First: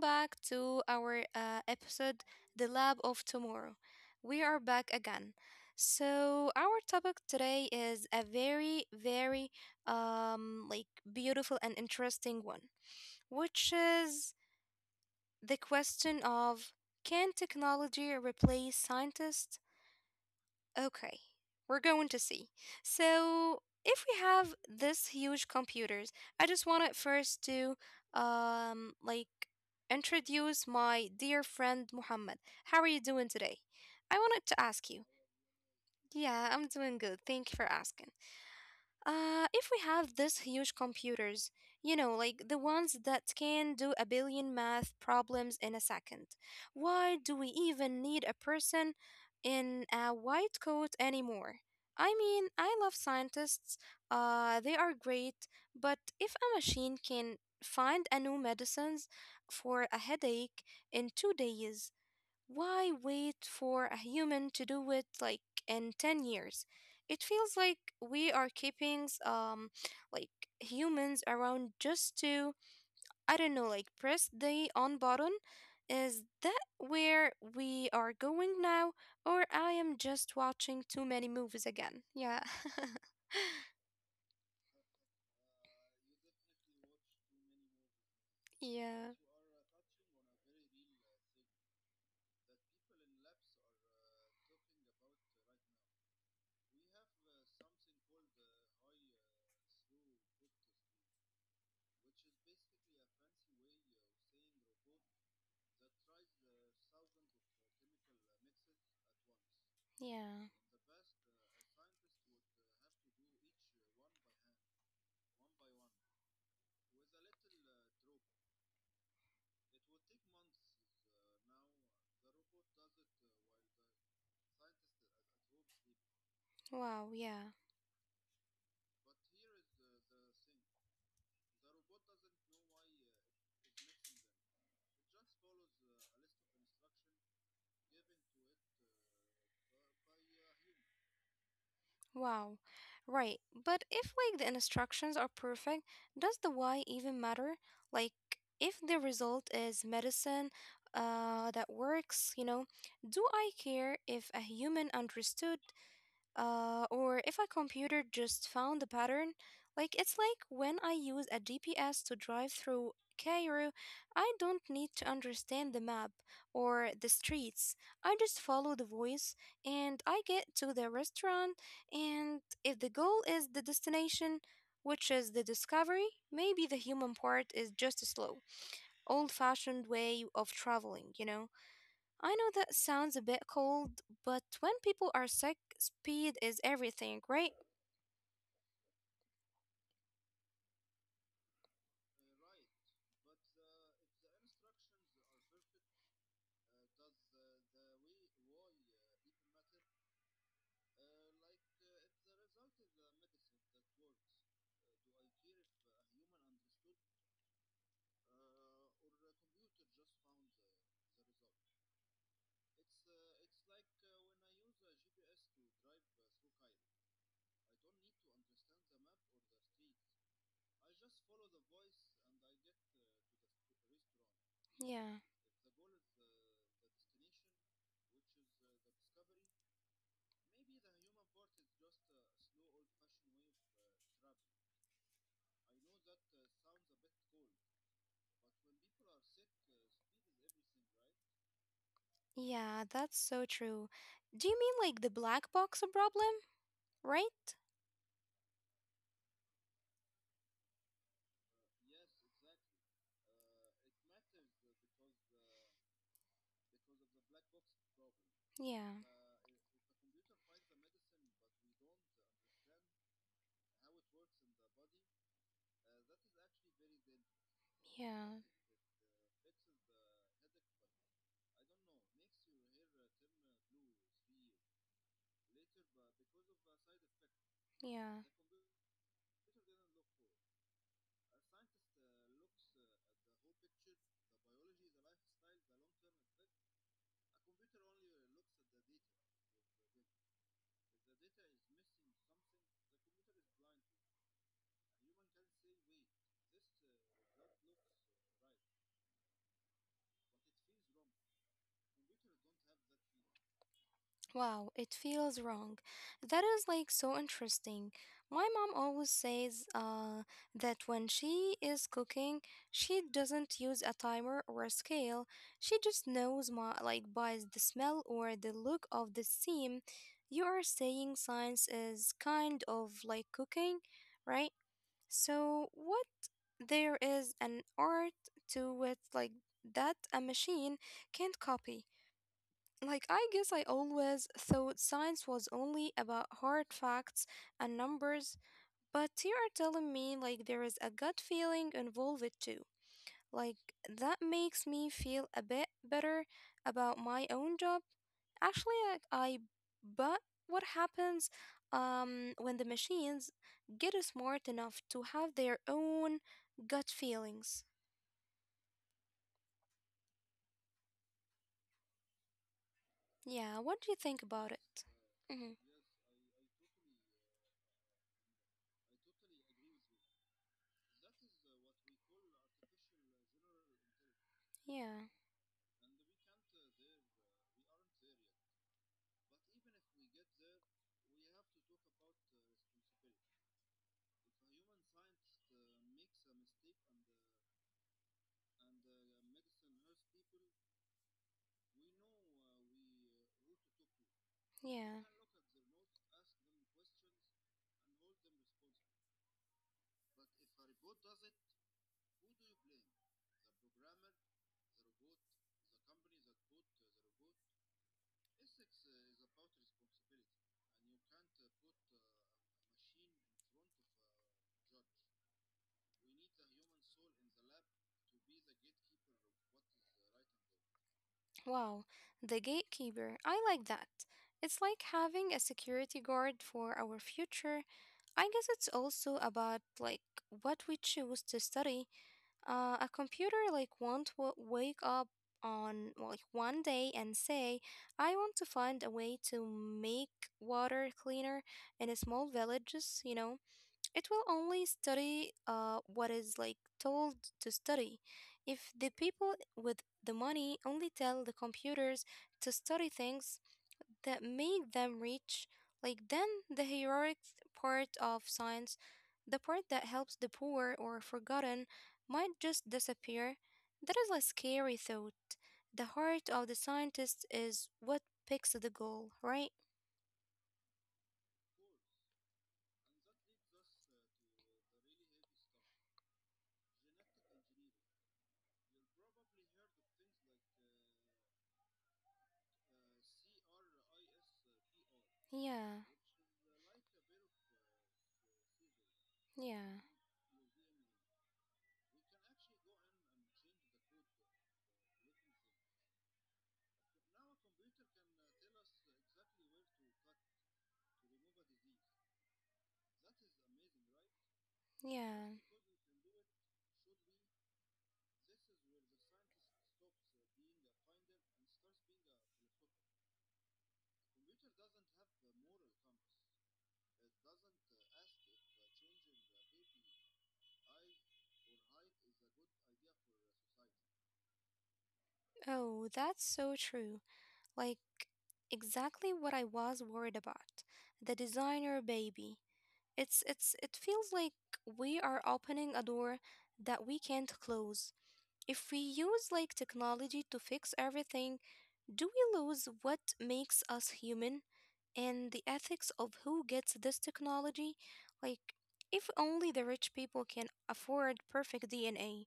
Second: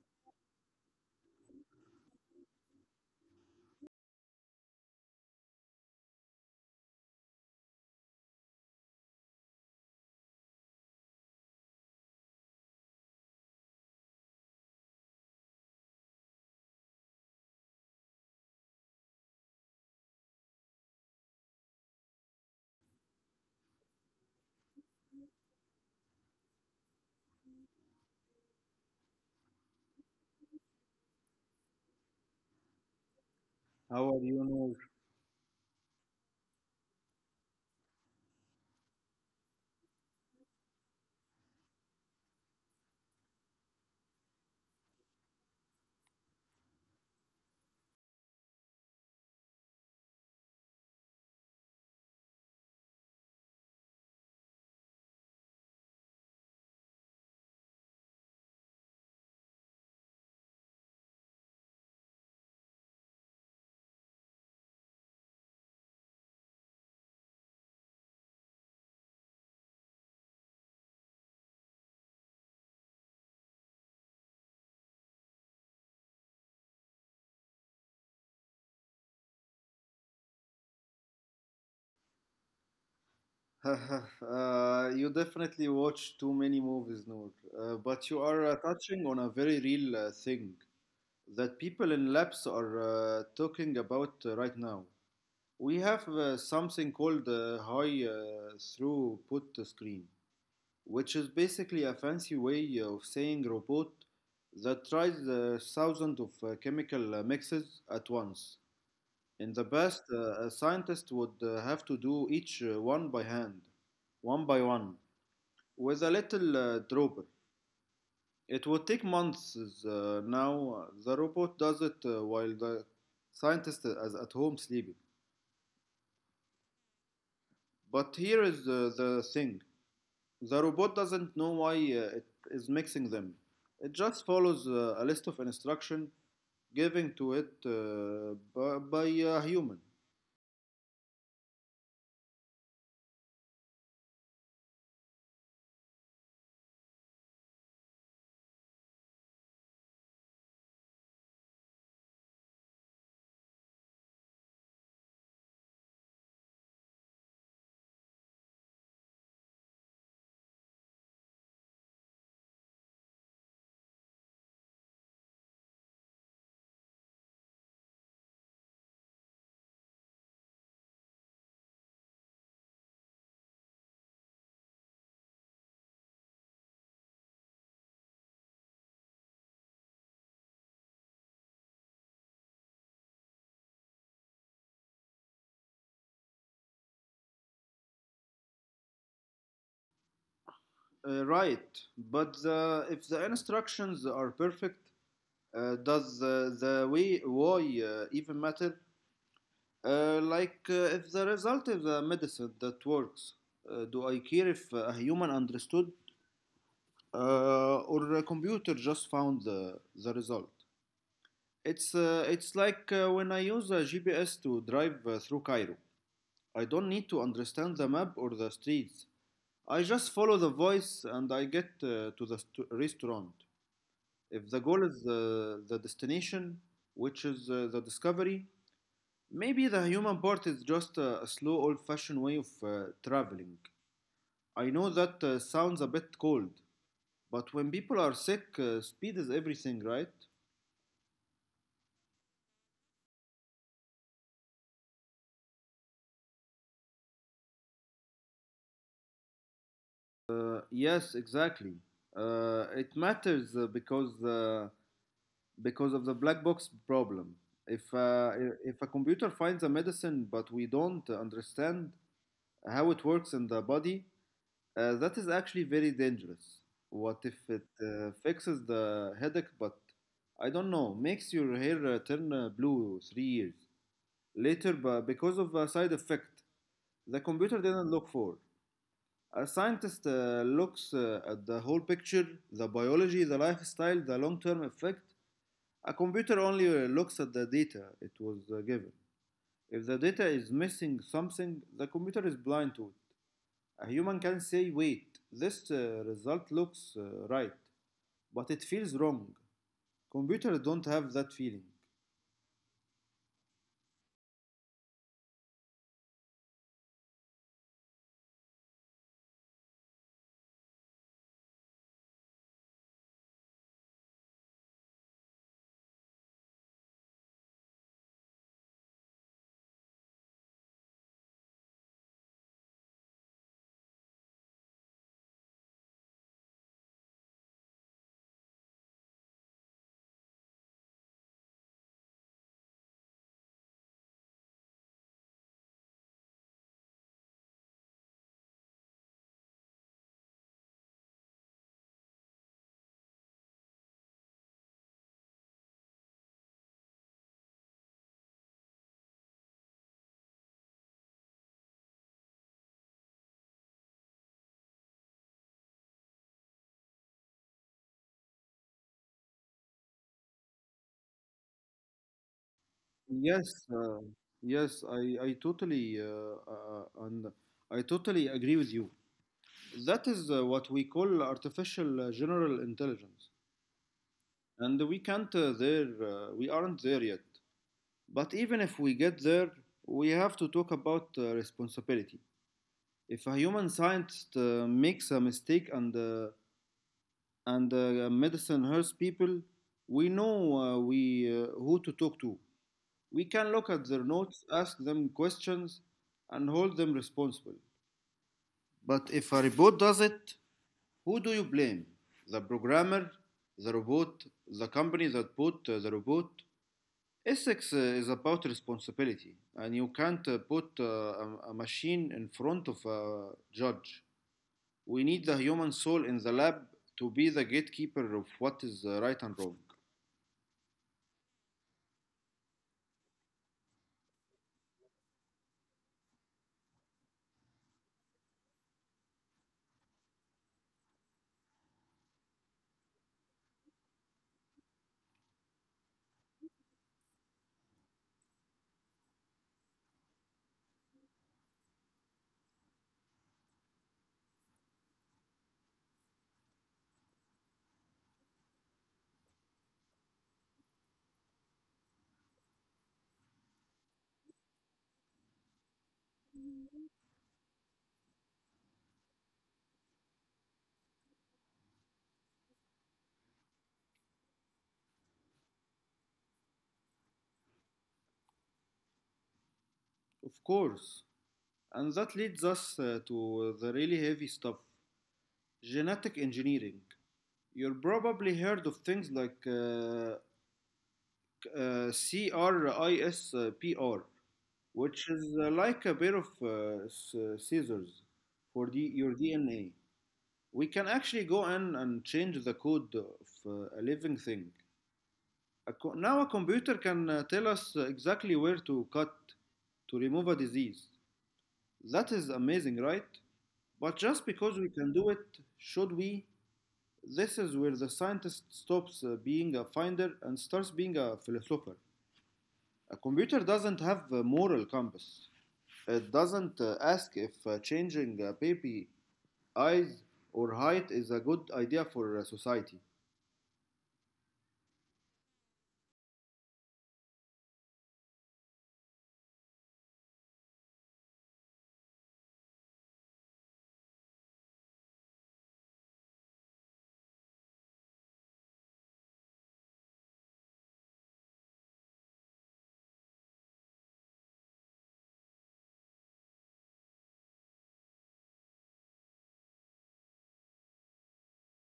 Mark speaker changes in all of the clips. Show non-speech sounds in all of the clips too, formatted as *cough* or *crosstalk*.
Speaker 1: back to our episode, The Lab of Tomorrow. We are back again. So, our topic today is a very, very um, like beautiful and interesting one, which is the question of, can technology replace scientists? Okay, we're going to see. So, if we have this huge computers, I just wanted first to um like introduce my dear friend Muhammad. How are you doing today? I
Speaker 2: How
Speaker 1: wanted
Speaker 2: are
Speaker 1: to ask you.
Speaker 2: you,
Speaker 1: Yeah, I'm doing good. Thank you for asking. If we have these huge computers, you know, like the ones that can do a billion math problems in a second, why do we even need a person in a white coat anymore? I mean, I love scientists, they are great, but if a machine can find a new medicines for a headache in 2 days, why wait for a human to do it like in 10 years? It feels like we are keeping like humans around just to, I don't know, like press the on button. Is that where we are going now, or I am just watching too many movies again? Yeah. *laughs*
Speaker 2: Noor? *laughs* You definitely watch too many movies, Noor. But you are
Speaker 1: Yeah.
Speaker 2: touching on a very real thing that people in labs are talking about right now. We have something called high throughput screen, which is basically a fancy way of saying robot that tries thousands of chemical mixes at once. In the past,
Speaker 1: Yeah.
Speaker 2: a scientist would have to do each one by hand, one by one, with a little dropper. It would take months. Now, the robot does it while the scientist is at home sleeping.
Speaker 1: Wow, yeah.
Speaker 2: But here is the thing, the robot doesn't know why it is mixing them. It just follows a list of instructions given to it by a human.
Speaker 1: Wow. Right. But if like the instructions are perfect, does the why even matter? Like, if the result is medicine that works, you know, do I care if a human understood, or if a computer just found a pattern? Like, it's like when I use a GPS to drive through Cairo, I don't need to understand the map or the streets. I just follow the voice and I get to the restaurant. And if the goal is the destination, which is the discovery, maybe the human part is just a slow, old fashioned way of traveling, you know? I know that sounds a bit cold, but when people are sick, speed is everything, right?
Speaker 2: Right, but if the instructions are perfect, does the way why even matter? Like if the result is a medicine that works, do I care if a human understood or a computer just found the result? It's like when I use a GPS to drive through Cairo. I don't need to understand the map or the streets. I just follow the voice and I get to the restaurant. If the
Speaker 1: Yeah.
Speaker 2: goal is the destination, which is the discovery, maybe the human part is just a slow, old fashioned way of traveling. I know that sounds a bit cold, but when people are sick, speed is everything, right?
Speaker 1: Yeah, that's so true. Do you mean like the black box problem, right?
Speaker 2: Yes, exactly. It matters because because of the black box problem. If, uh,
Speaker 1: Yeah.
Speaker 2: if a computer finds a medicine but we don't understand how it works in the body, that is actually very dangerous. What if it
Speaker 1: Yeah.
Speaker 2: fixes the headache, but I don't know, makes your hair turn blue 3 years later but because of a side effect the
Speaker 1: Yeah.
Speaker 2: computer didn't look for? A scientist looks at the whole picture: the biology, the lifestyle, the long term effect. A computer only looks at the data it was given. If the data is missing something, the computer is blind to it. A human can say, wait, this result looks right, but it feels wrong. Computers don't have that feeling.
Speaker 1: Wow, it feels wrong. That is like so interesting. My mom always says that when she is cooking, she doesn't use a timer or a scale. She just knows my like by the smell or the look of the steam. You are saying science is kind of like cooking, right? So what, there is an art to it like that a machine can't copy. Like, I guess I always thought science was only about hard facts and numbers, but you are telling me like there is a gut feeling involved too. Like, that makes me feel a bit better about my own job. Actually, I but what happens when the machines get smart enough to have their own gut feelings? Yeah, what do you
Speaker 2: Yes,
Speaker 1: think about
Speaker 2: uh,
Speaker 1: it?
Speaker 2: yes,
Speaker 1: Hmm.
Speaker 2: I, I totally and I totally agree with you. That is what we call artificial general intelligence,
Speaker 1: Yeah.
Speaker 2: and we can't there. We aren't there yet. But even if we get there, we have to talk about responsibility. If a human scientist makes a mistake and medicine helps people, we know we who to talk to. We can look at their
Speaker 1: Yeah.
Speaker 2: notes, ask them questions, and hold them responsible. But if a robot does it, who do you blame? The programmer, the robot, the company that bought the robot? Ethics is about responsibility, and you can't put a machine in front of a judge. We need the human soul in the lab to be the gatekeeper of what is right and wrong.
Speaker 1: Wow, the gatekeeper. I like that. It's like having a security guard for our future. I guess it's also about like what we choose to study. A computer like won't wake up on like one day and say, "I want to find a way to make water cleaner in a small villages," you know. It will only study what is like told to study. If the people with the money only tell the computers to study things that make them rich, like then the heroic part of science, the part that helps the poor or forgotten, might just disappear. That is a scary thought. The heart of the scientist is what picks the goal, right?
Speaker 2: Of course. And that leads us to the really heavy stuff: genetic engineering. You've probably heard of things like CRISPR, which
Speaker 1: Yeah,
Speaker 2: is like a pair of scissors for your
Speaker 1: yeah,
Speaker 2: DNA. We can actually go in and change the code of a living thing. Now, a computer can tell us exactly where to cut to remove a disease. That is amazing, right? But just because we
Speaker 1: yeah.
Speaker 2: can do it, should we? This is where the scientist stops being a finder and starts being a philosopher. A computer doesn't have a moral compass. It doesn't ask if changing a baby's eyes or height is a good idea for society.
Speaker 1: Oh, that's so true. Like, exactly what I was worried about. The designer baby. It feels like we are opening a door that we can't close. If we use like technology to fix everything, do we lose what makes us human, and the ethics of who gets this technology? Like, if only the rich people can afford perfect DNA,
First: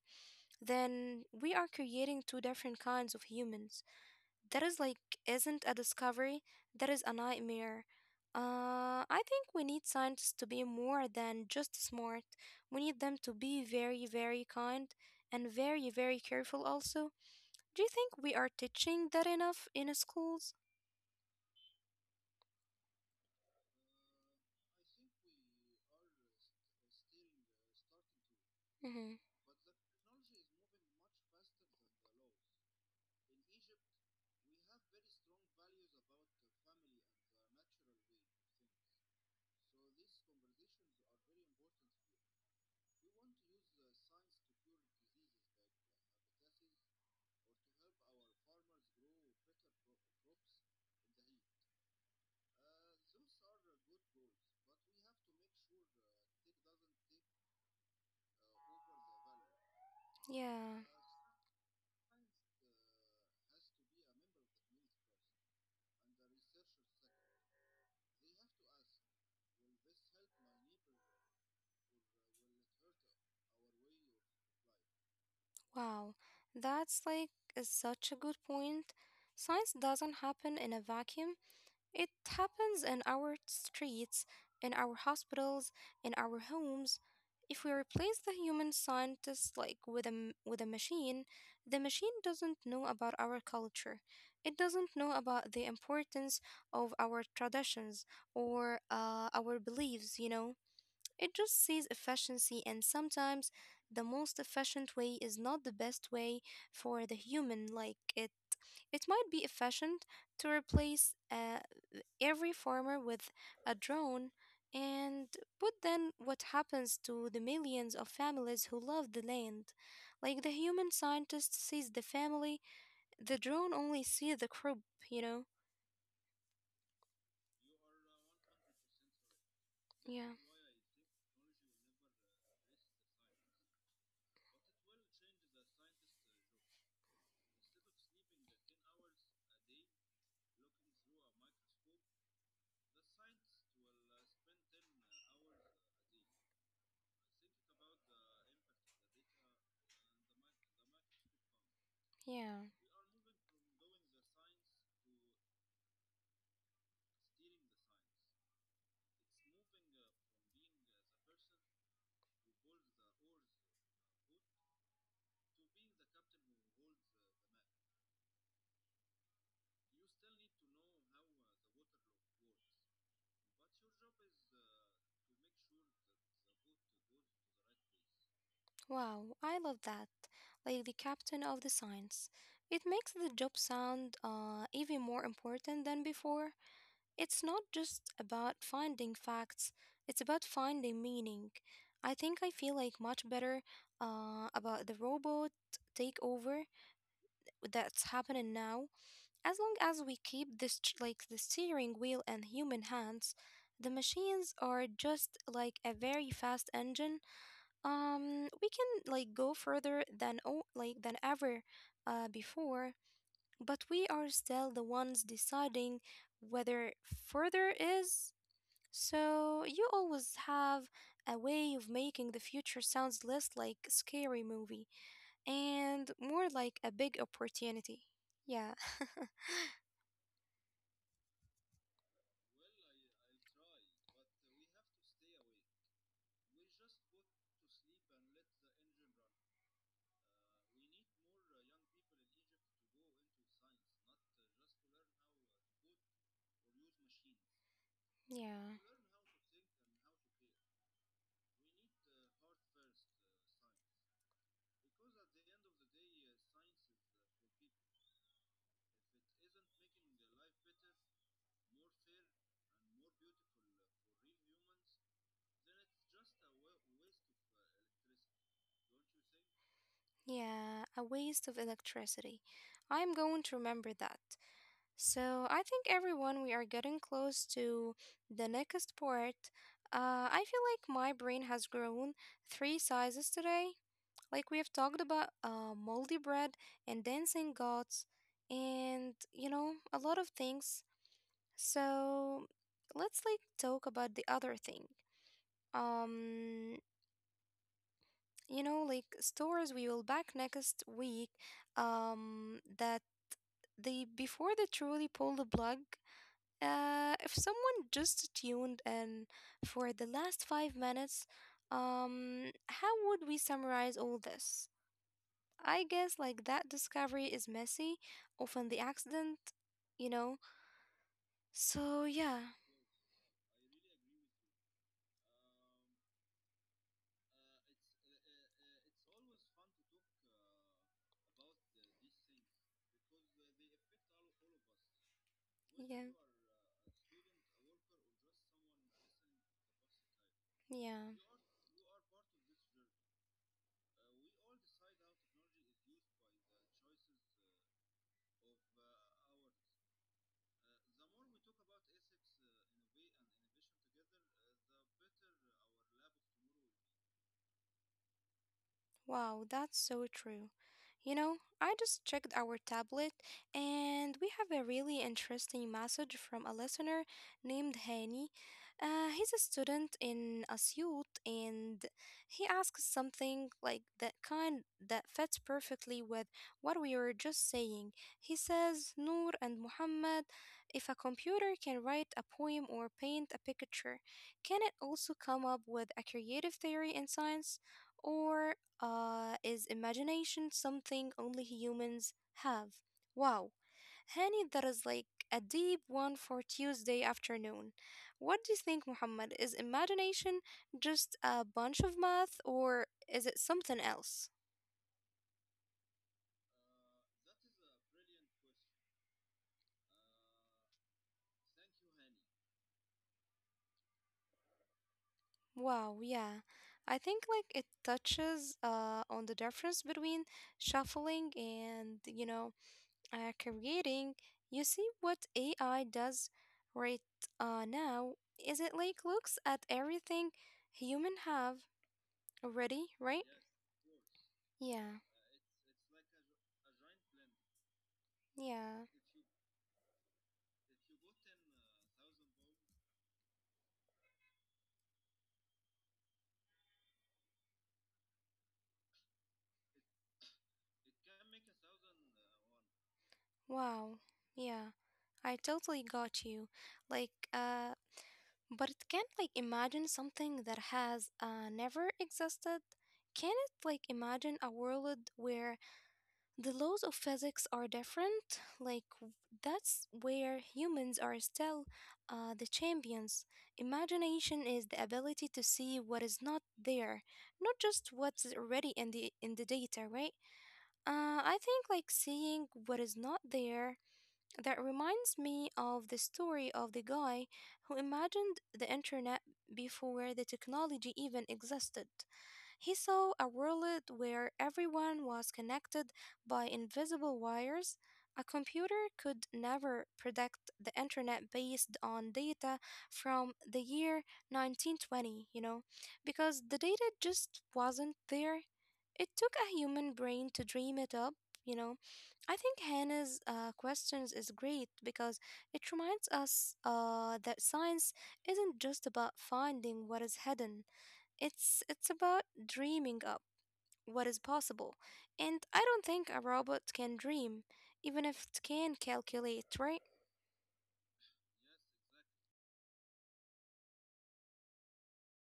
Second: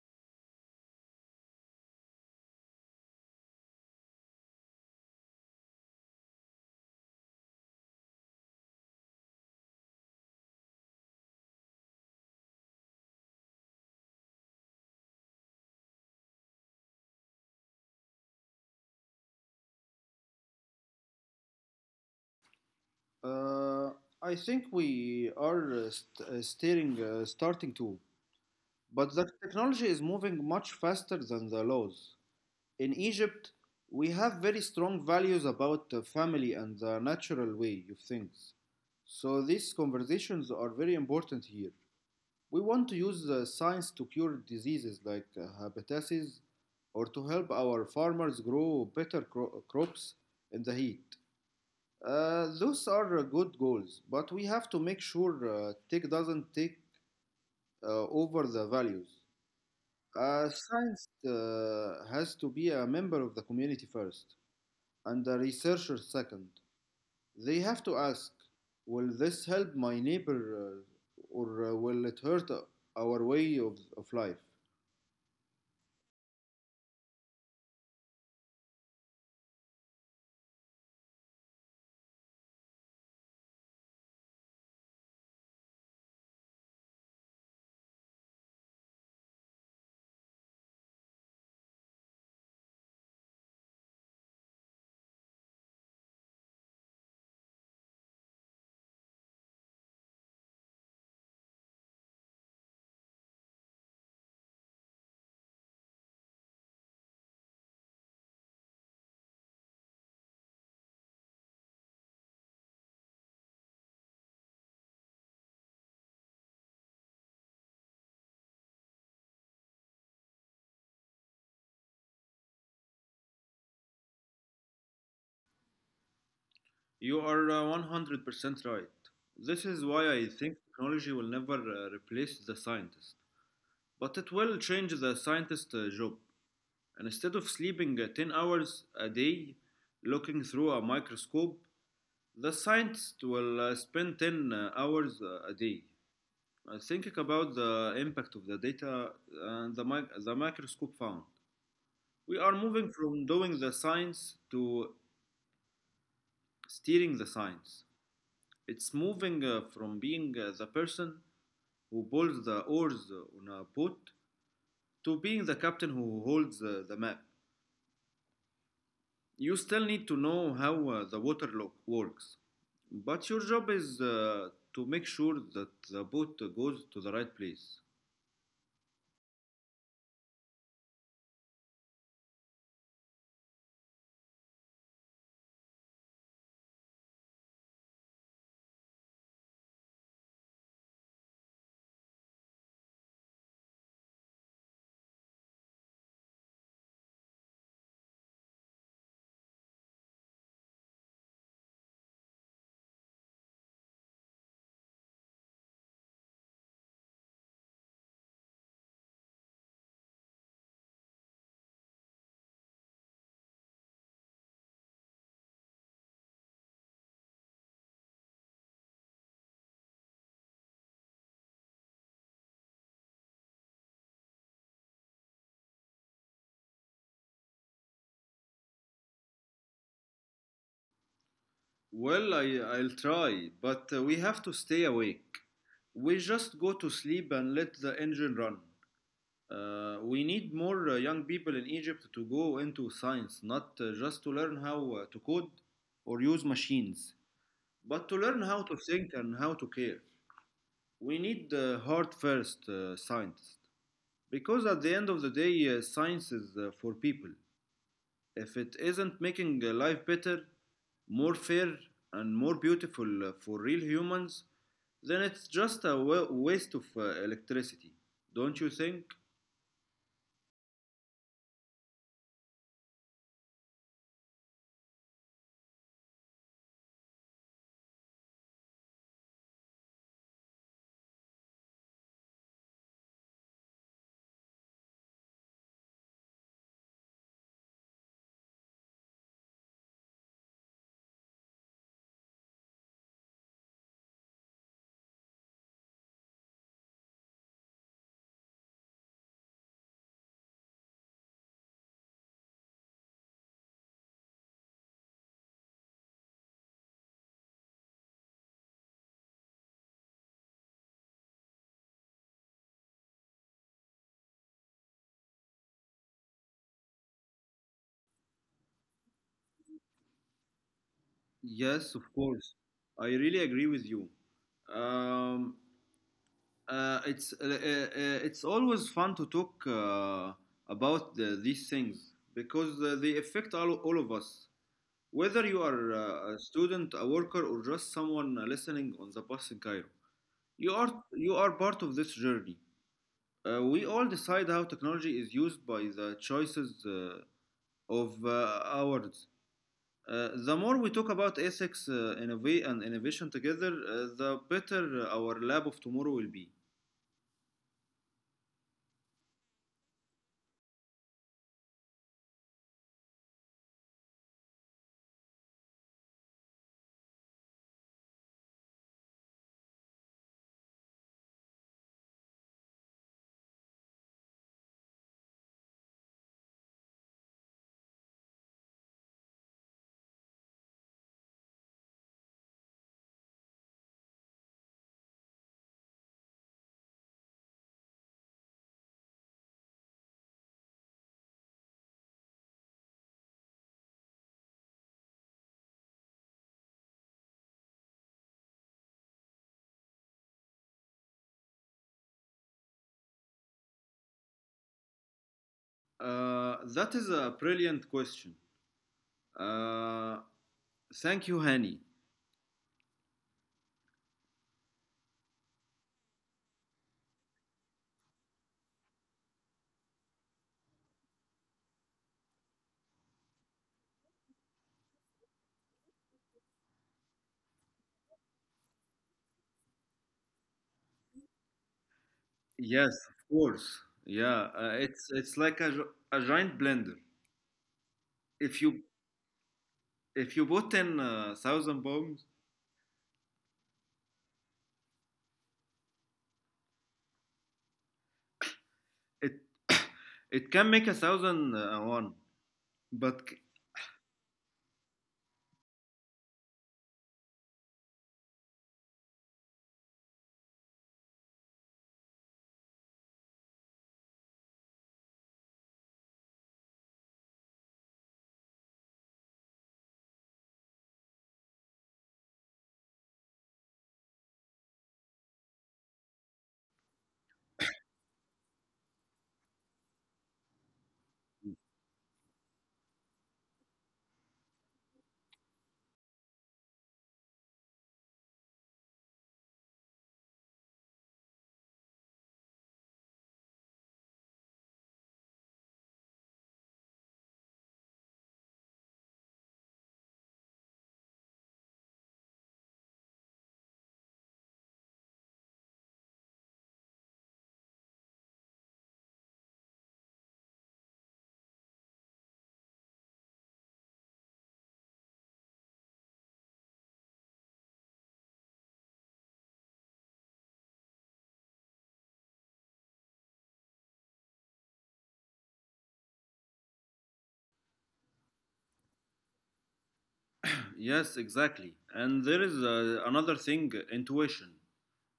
Speaker 1: then we are creating two different kinds of humans. That is like isn't a discovery, that is a nightmare. I think we need scientists to be more than just smart. We need them to be very, very kind and very, very careful also. Do you think we are teaching that enough in schools?
Speaker 2: Uh, I think we are starting to, but
Speaker 1: Mm-hmm.
Speaker 2: the technology is moving much faster than the laws. In Egypt, we have very strong values about the family and the natural way of things. So these conversations are very important here. We want to use the science to cure diseases like hepatitis or to help our farmers grow better crops in the heat. Those are good goals, but we have to make sure tech doesn't take over the values.
Speaker 1: Yeah,
Speaker 2: Science has to be a member of the community first. And the researcher second. They have to ask, will this help my neighbor or will it hurt our way of life?
Speaker 1: wow. That's like is such a good point. Science doesn't happen in a vacuum. It happens in our streets, in our hospitals, in our homes. If we replace the human scientist like with a with a machine, the machine doesn't know about our culture. It doesn't know about the importance of our traditions or, our beliefs, you know. It just sees efficiency and sometimes the most efficient way is not the best way for the human. Like, it might be efficient to replace every farmer with a drone. And but then what happens to the millions of families who love the land? Like, the human scientist sees the family, the drone only sees the crop, you know?
Speaker 2: You are 100% right. This is why I
Speaker 1: Yeah.
Speaker 2: think technology will never replace the scientist. But it will change the scientist job. And instead of sleeping 10 hours a day looking through a microscope, the scientist will spend 10 hours a day thinking about the impact of the data and the microscope found. We are
Speaker 1: Yeah,
Speaker 2: moving from doing the science to steering the science. It's moving from being the person who pulls the oars on a boat to being the captain who holds the map. You still need to know how the water works, but your job is to make sure that the boat goes to the right place.
Speaker 1: wow, I love that. Like, the captain of the science. It makes the job sound even more important than before. It's not just about finding facts, it's about finding meaning. I think I feel like much better about the robot takeover that's happening now. As long as we keep this like the steering wheel and human hands, the machines are just like a very fast engine. We can like go further than oh like than ever before, but we are still the ones deciding whether further is. So you always have a way of making the future sounds less like a scary movie and more like a big opportunity. Yeah. *laughs*
Speaker 2: Well, I'll try, but we have to stay awake. We just go to sleep and let the engine run. We need more young people in Egypt to go into science, not just to learn how to code or use machines, but to learn how
Speaker 1: Yeah.
Speaker 2: to think and how to care. We need heart first scientists, because at the end of the day, science is for people. If it isn't making life better, more fair, and more beautiful for real humans, then it's just a waste of electricity, don't you think?
Speaker 1: Yeah, a waste of electricity. I'm going to remember that. So I think everyone, we are getting close to the next part. I feel like my brain has grown three sizes today. Like we have talked about moldy bread and dancing gods and, you know, a lot of things. So let's like talk about the other thing. Um, you know, like stores we will back next week that they before they truly pull the plug, if someone just tuned in for the last 5 minutes, how would we summarize all this? I guess like that discovery is messy, often the accident, you know.
Speaker 2: Yes, of
Speaker 1: So yeah,
Speaker 2: course. I really agree with you. Um, uh, it's uh, uh, uh, it's always fun to talk about these things because they affect all of us. Whether you are
Speaker 1: yeah,
Speaker 2: a student, a worker, or just someone listening on the bus in Cairo. You are
Speaker 1: yeah.
Speaker 2: you are part of this journey. We all decide how technology is used by the choices of ours. The more we talk about ethics, innovate and innovation together, the better our lab of tomorrow will be.
Speaker 1: Wow, that's so true. You know, I just checked our tablet and we have a really interesting message from a listener named Hani. He's a student in Asyut and he asks something like that kind that fits perfectly with what we were just saying. He says, Noor and Muhammad, if a computer can write a poem or paint a picture, can it also come up with a creative theory in science? Or is imagination something only humans have? Wow. Honey, that is like a deep one for Tuesday afternoon. What do you think, Muhammad? Is imagination just a bunch of math or is it something else?
Speaker 2: That is a brilliant question. Uh, Thank you, Hani.
Speaker 1: Wow, yeah. I think like it touches on the difference between shuffling and, you know, creating. You see what AI does right now, is it like looks at everything human have already,
Speaker 2: Yes,
Speaker 1: right?
Speaker 2: of course. Yeah,
Speaker 1: Yeah,
Speaker 2: it's like a giant blender. If you
Speaker 1: yeah.
Speaker 2: if you put in thousand bombs, it *coughs* it can make a thousand one, but
Speaker 1: Wow. Yeah, I totally got you. Like, but it can't like imagine something that has never existed. Can it like imagine a world where the laws of physics are different? Like, that's where humans are still the champions. Imagination is the ability to see what is not there, not just what's already in the data, right? I think like seeing what is not there. That reminds me of the story of the guy who imagined the internet before the technology even existed. He saw a world where everyone was connected by invisible wires. A computer could never predict the internet based on data from the year 1920, you know, because the data just wasn't there. It took a human brain to dream it up, you know. I think Hannah's questions is great because it reminds us that science isn't just about finding what is hidden. It's about dreaming up what is possible. And I don't think a robot can dream, even if it can calculate, right?
Speaker 2: yes, exactly. And there is another thing: intuition.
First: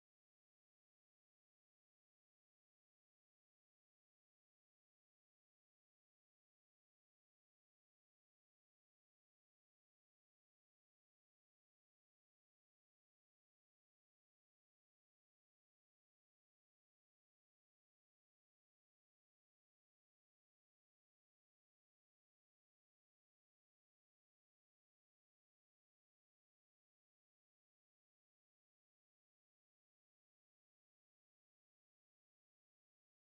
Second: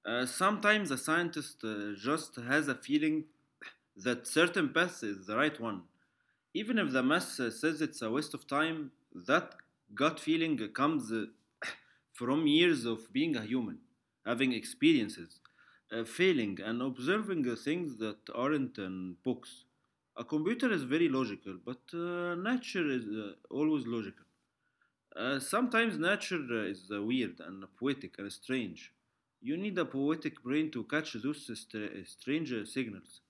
Speaker 2: Sometimes a scientist just has a feeling that certain path is the right one, even if the mass says it's a waste of time. That gut feeling comes from years of being a human, having experiences, failing, and observing the things that aren't in books. A computer is very logical, but nature is always logical. Sometimes nature is weird and poetic and strange. You need a poetic brain to catch those strange signals.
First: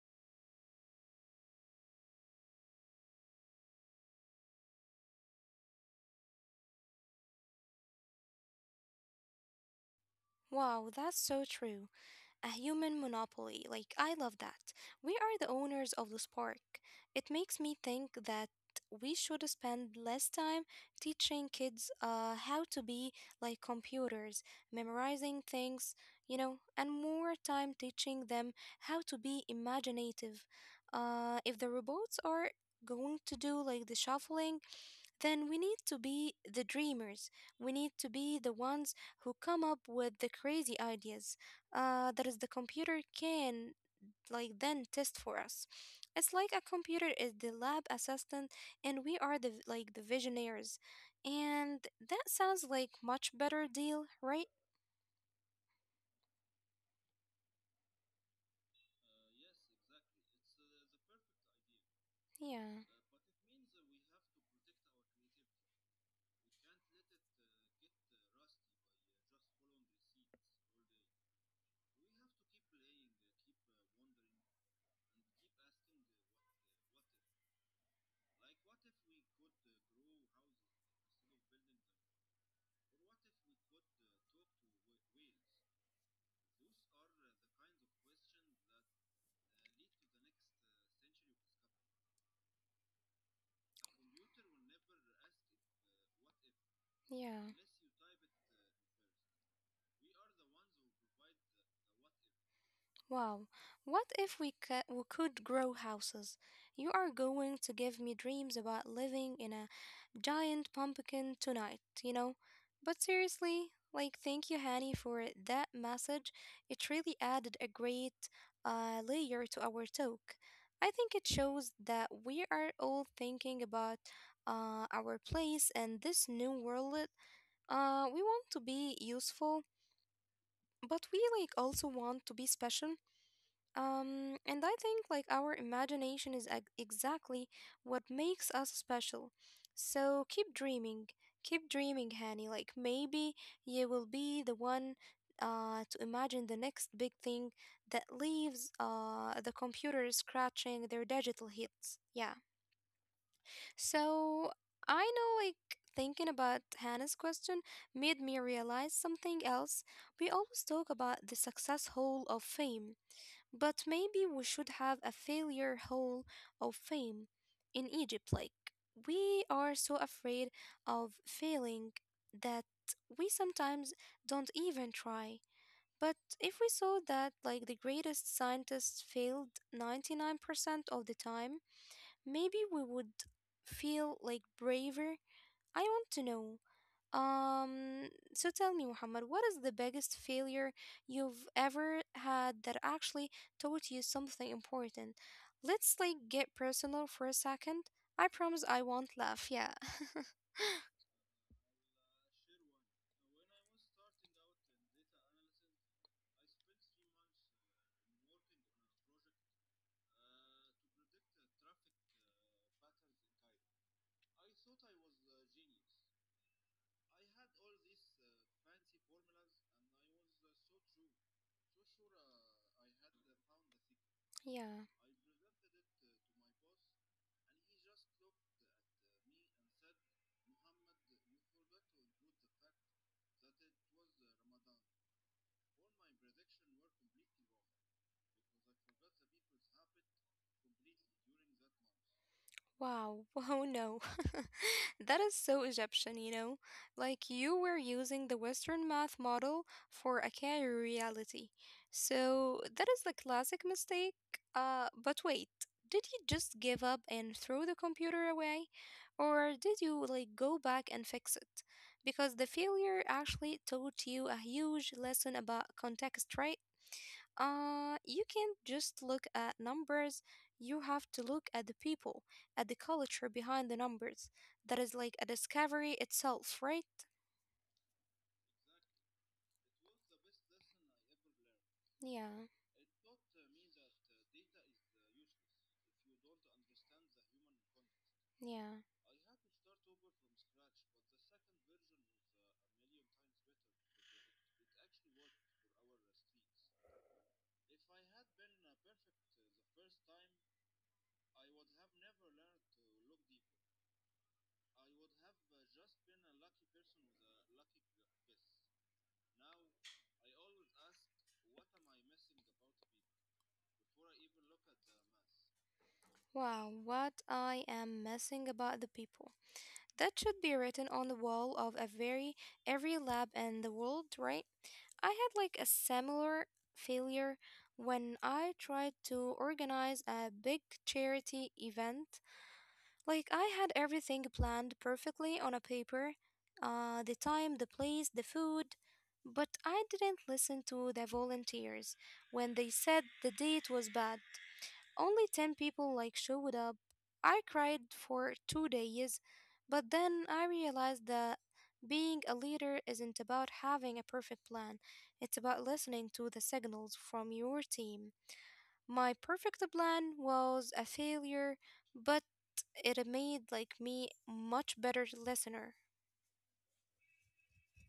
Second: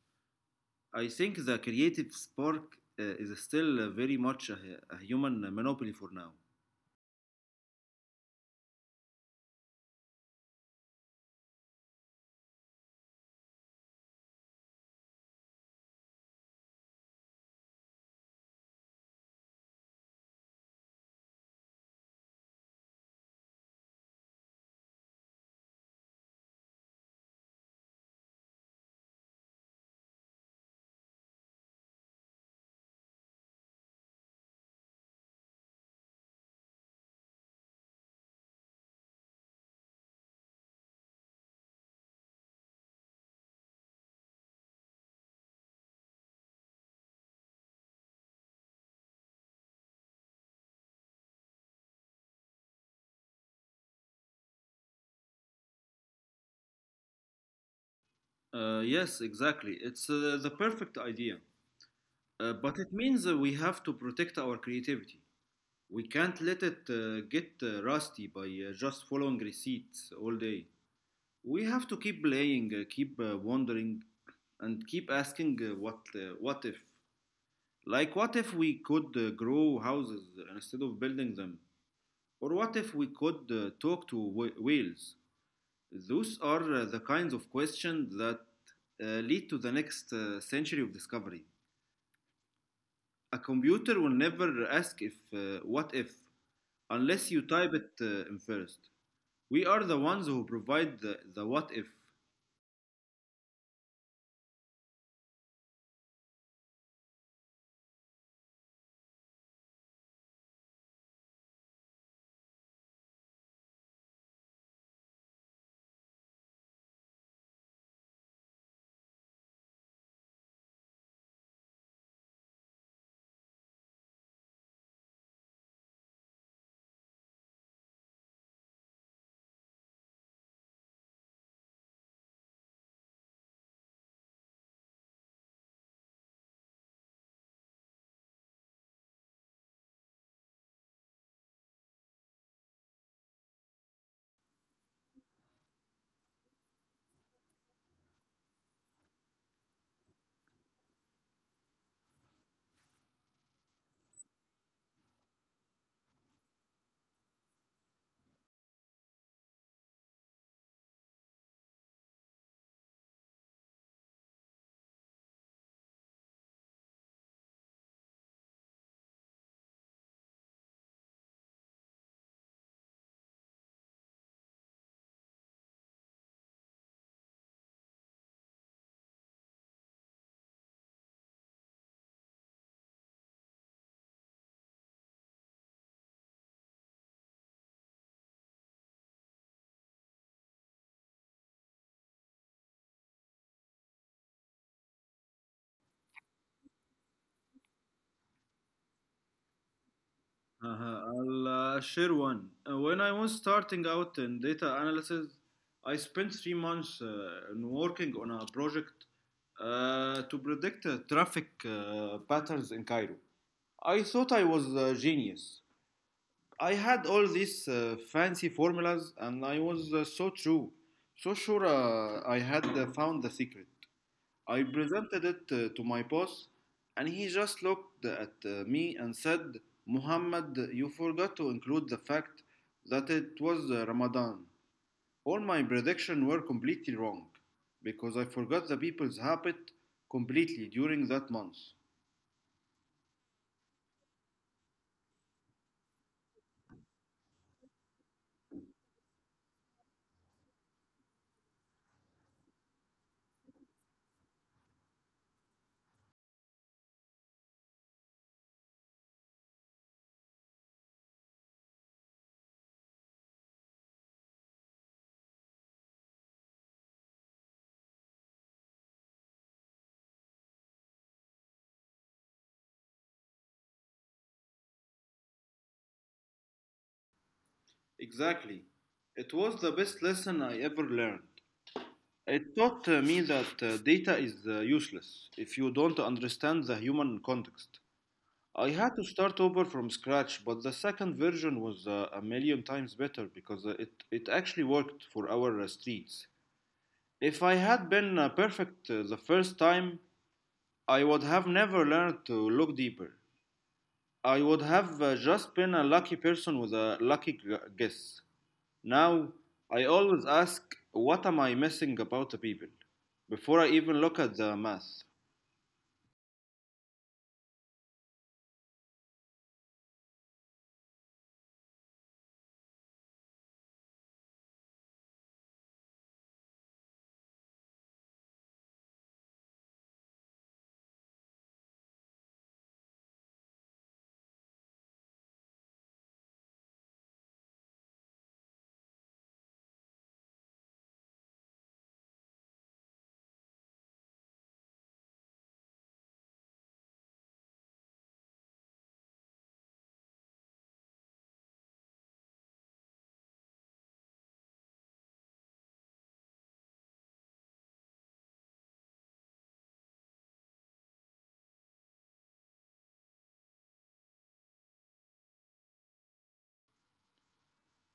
Speaker 2: I think the creative spark is still very much a human monopoly for now.
Speaker 1: Wow, that's so true. A human monopoly. Like, I love that. We are the owners of this park. It makes me think that we should spend less time teaching kids how to be like computers, memorizing things, you know, and more time teaching them how to be imaginative. If the robots are going to do like the shuffling, then we need to be the dreamers. We need to be the ones who come up with the crazy ideas that is the computer can like then test for us. It's like a computer is the lab assistant and we are the like the visionaries. And that sounds like much better deal, right?
Speaker 2: Yes, exactly. It's the perfect idea. But
Speaker 1: Yeah.
Speaker 2: it means we have to protect our creativity. We can't let it get rusty by just following receipts all day. We have to keep playing, keep wondering, and keep asking what if. Like what if we could grow houses instead of building them, or what if we could talk to whales? Those are the kinds of questions that lead to the next century of discovery. A computer will never ask if what if unless you
Speaker 1: Yeah.
Speaker 2: type it in first. We are the ones who provide the what if.
Speaker 1: Wow. What if we, we could grow houses? You are going to give me dreams about living in a giant pumpkin tonight, you know? But seriously, like, thank you, Hanny, for that message. It really added a great layer to our talk. I think it shows that we are all thinking about our place and this new world. We want to be useful, but we like also want to be special. And I think like our imagination is exactly what makes us special. So keep dreaming, Hani. Like maybe you will be the one to imagine the next big thing that leaves the computer scratching their digital hits. Yeah. So I know like thinking about Hannah's question made me realize something else. We always talk about the success hall of fame, but maybe we should have a failure hall of fame in Egypt. Like, we are so afraid of failing that we sometimes don't even try. But if we saw that, like, the greatest scientists failed 99% of the time, maybe we would feel like braver. I want to know so tell me, Muhammad, what is the biggest failure you've ever had that actually taught you something important? Let's like get personal for a second. I promise I won't laugh. Yeah.
Speaker 2: Uh-huh, I'll share one. When I was starting out in data analysis, I spent 3 months in working on a project to predict traffic patterns in Cairo. I thought I was a genius. I had all these fancy formulas and I was so true, so sure I had found the secret.
Speaker 1: *laughs*
Speaker 2: I
Speaker 1: Yeah.
Speaker 2: presented it to my boss and he just looked at me and said, Muhammad, you forgot to include the fact that it was Ramadan. All my predictions were completely wrong because I forgot the people's habit completely during that month.
Speaker 1: Wow, wow, no. *laughs* That is so Egyptian, you know? Like you were using the Western math model for a career reality. So that is the classic mistake. But wait, did you just give up and throw the computer away? Or did you like go back and fix it? Because the failure actually taught you a huge lesson about context, right? You can't just look at numbers. You have to look at the people, at the culture behind the numbers. That is like a discovery itself, right?
Speaker 2: Exactly. It was the best lesson I ever learned. It
Speaker 1: Yeah,
Speaker 2: taught me that data is useless if you don't understand the human context. I
Speaker 1: yeah.
Speaker 2: had to start over from scratch, but the second version was a million times better because it actually worked for our streets. If I had been perfect the first time, I would have never learned to look deeper. I would have just been a lucky person with a lucky guess. Now, I always ask, what am I missing about the people? Before I even look at the math.
Speaker 1: Wow, what I am missing about the people. That should be written on the wall of a very every lab in the world, right? I had like a similar failure when I tried to organize a big charity event. Like I had everything planned perfectly on a paper, the time, the place, the food, but I didn't listen to the volunteers when they said the date was bad. Only 10 people like showed up. I cried for 2 days, but then I realized that being a leader isn't about having a perfect plan. It's about listening to the signals from your team. My perfect plan was a failure, but it made like me much better listener.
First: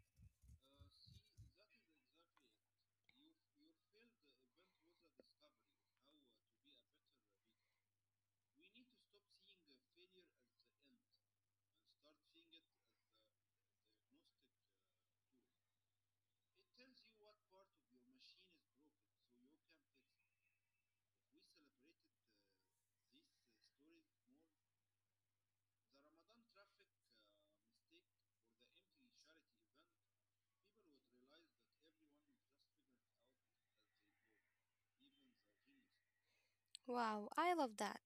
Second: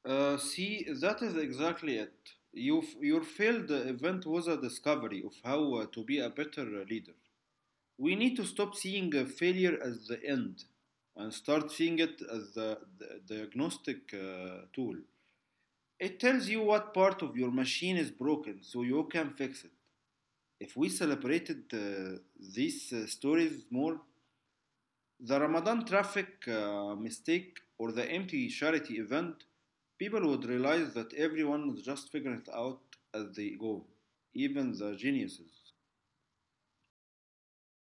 Speaker 2: See, that is exactly it. Your failed event was a discovery of how to be a better leader. We need to stop seeing failure as the end and start seeing it as the diagnostic tool. It tells you what part of your machine is broken so you can fix it. If we celebrated these stories more, the Ramadan traffic mistake or the empty charity event, people would realize that everyone was just figuring it out as they go, even the geniuses.
Speaker 1: Wow, I love that.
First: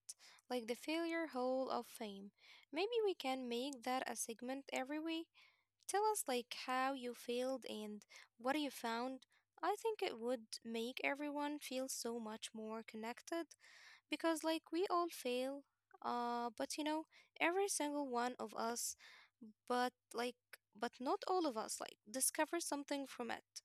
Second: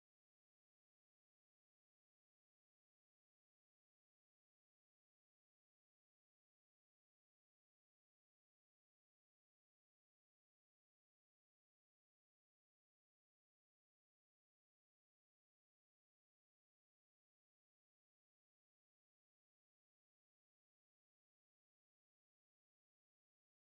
Speaker 1: Like the failure hall of fame. Maybe we can make that a segment every week. Tell us like how you failed and what you found. I think it would make everyone feel so much more connected because like we all fail. But you know, every single one of us, but like, but not all of us like discover something from it.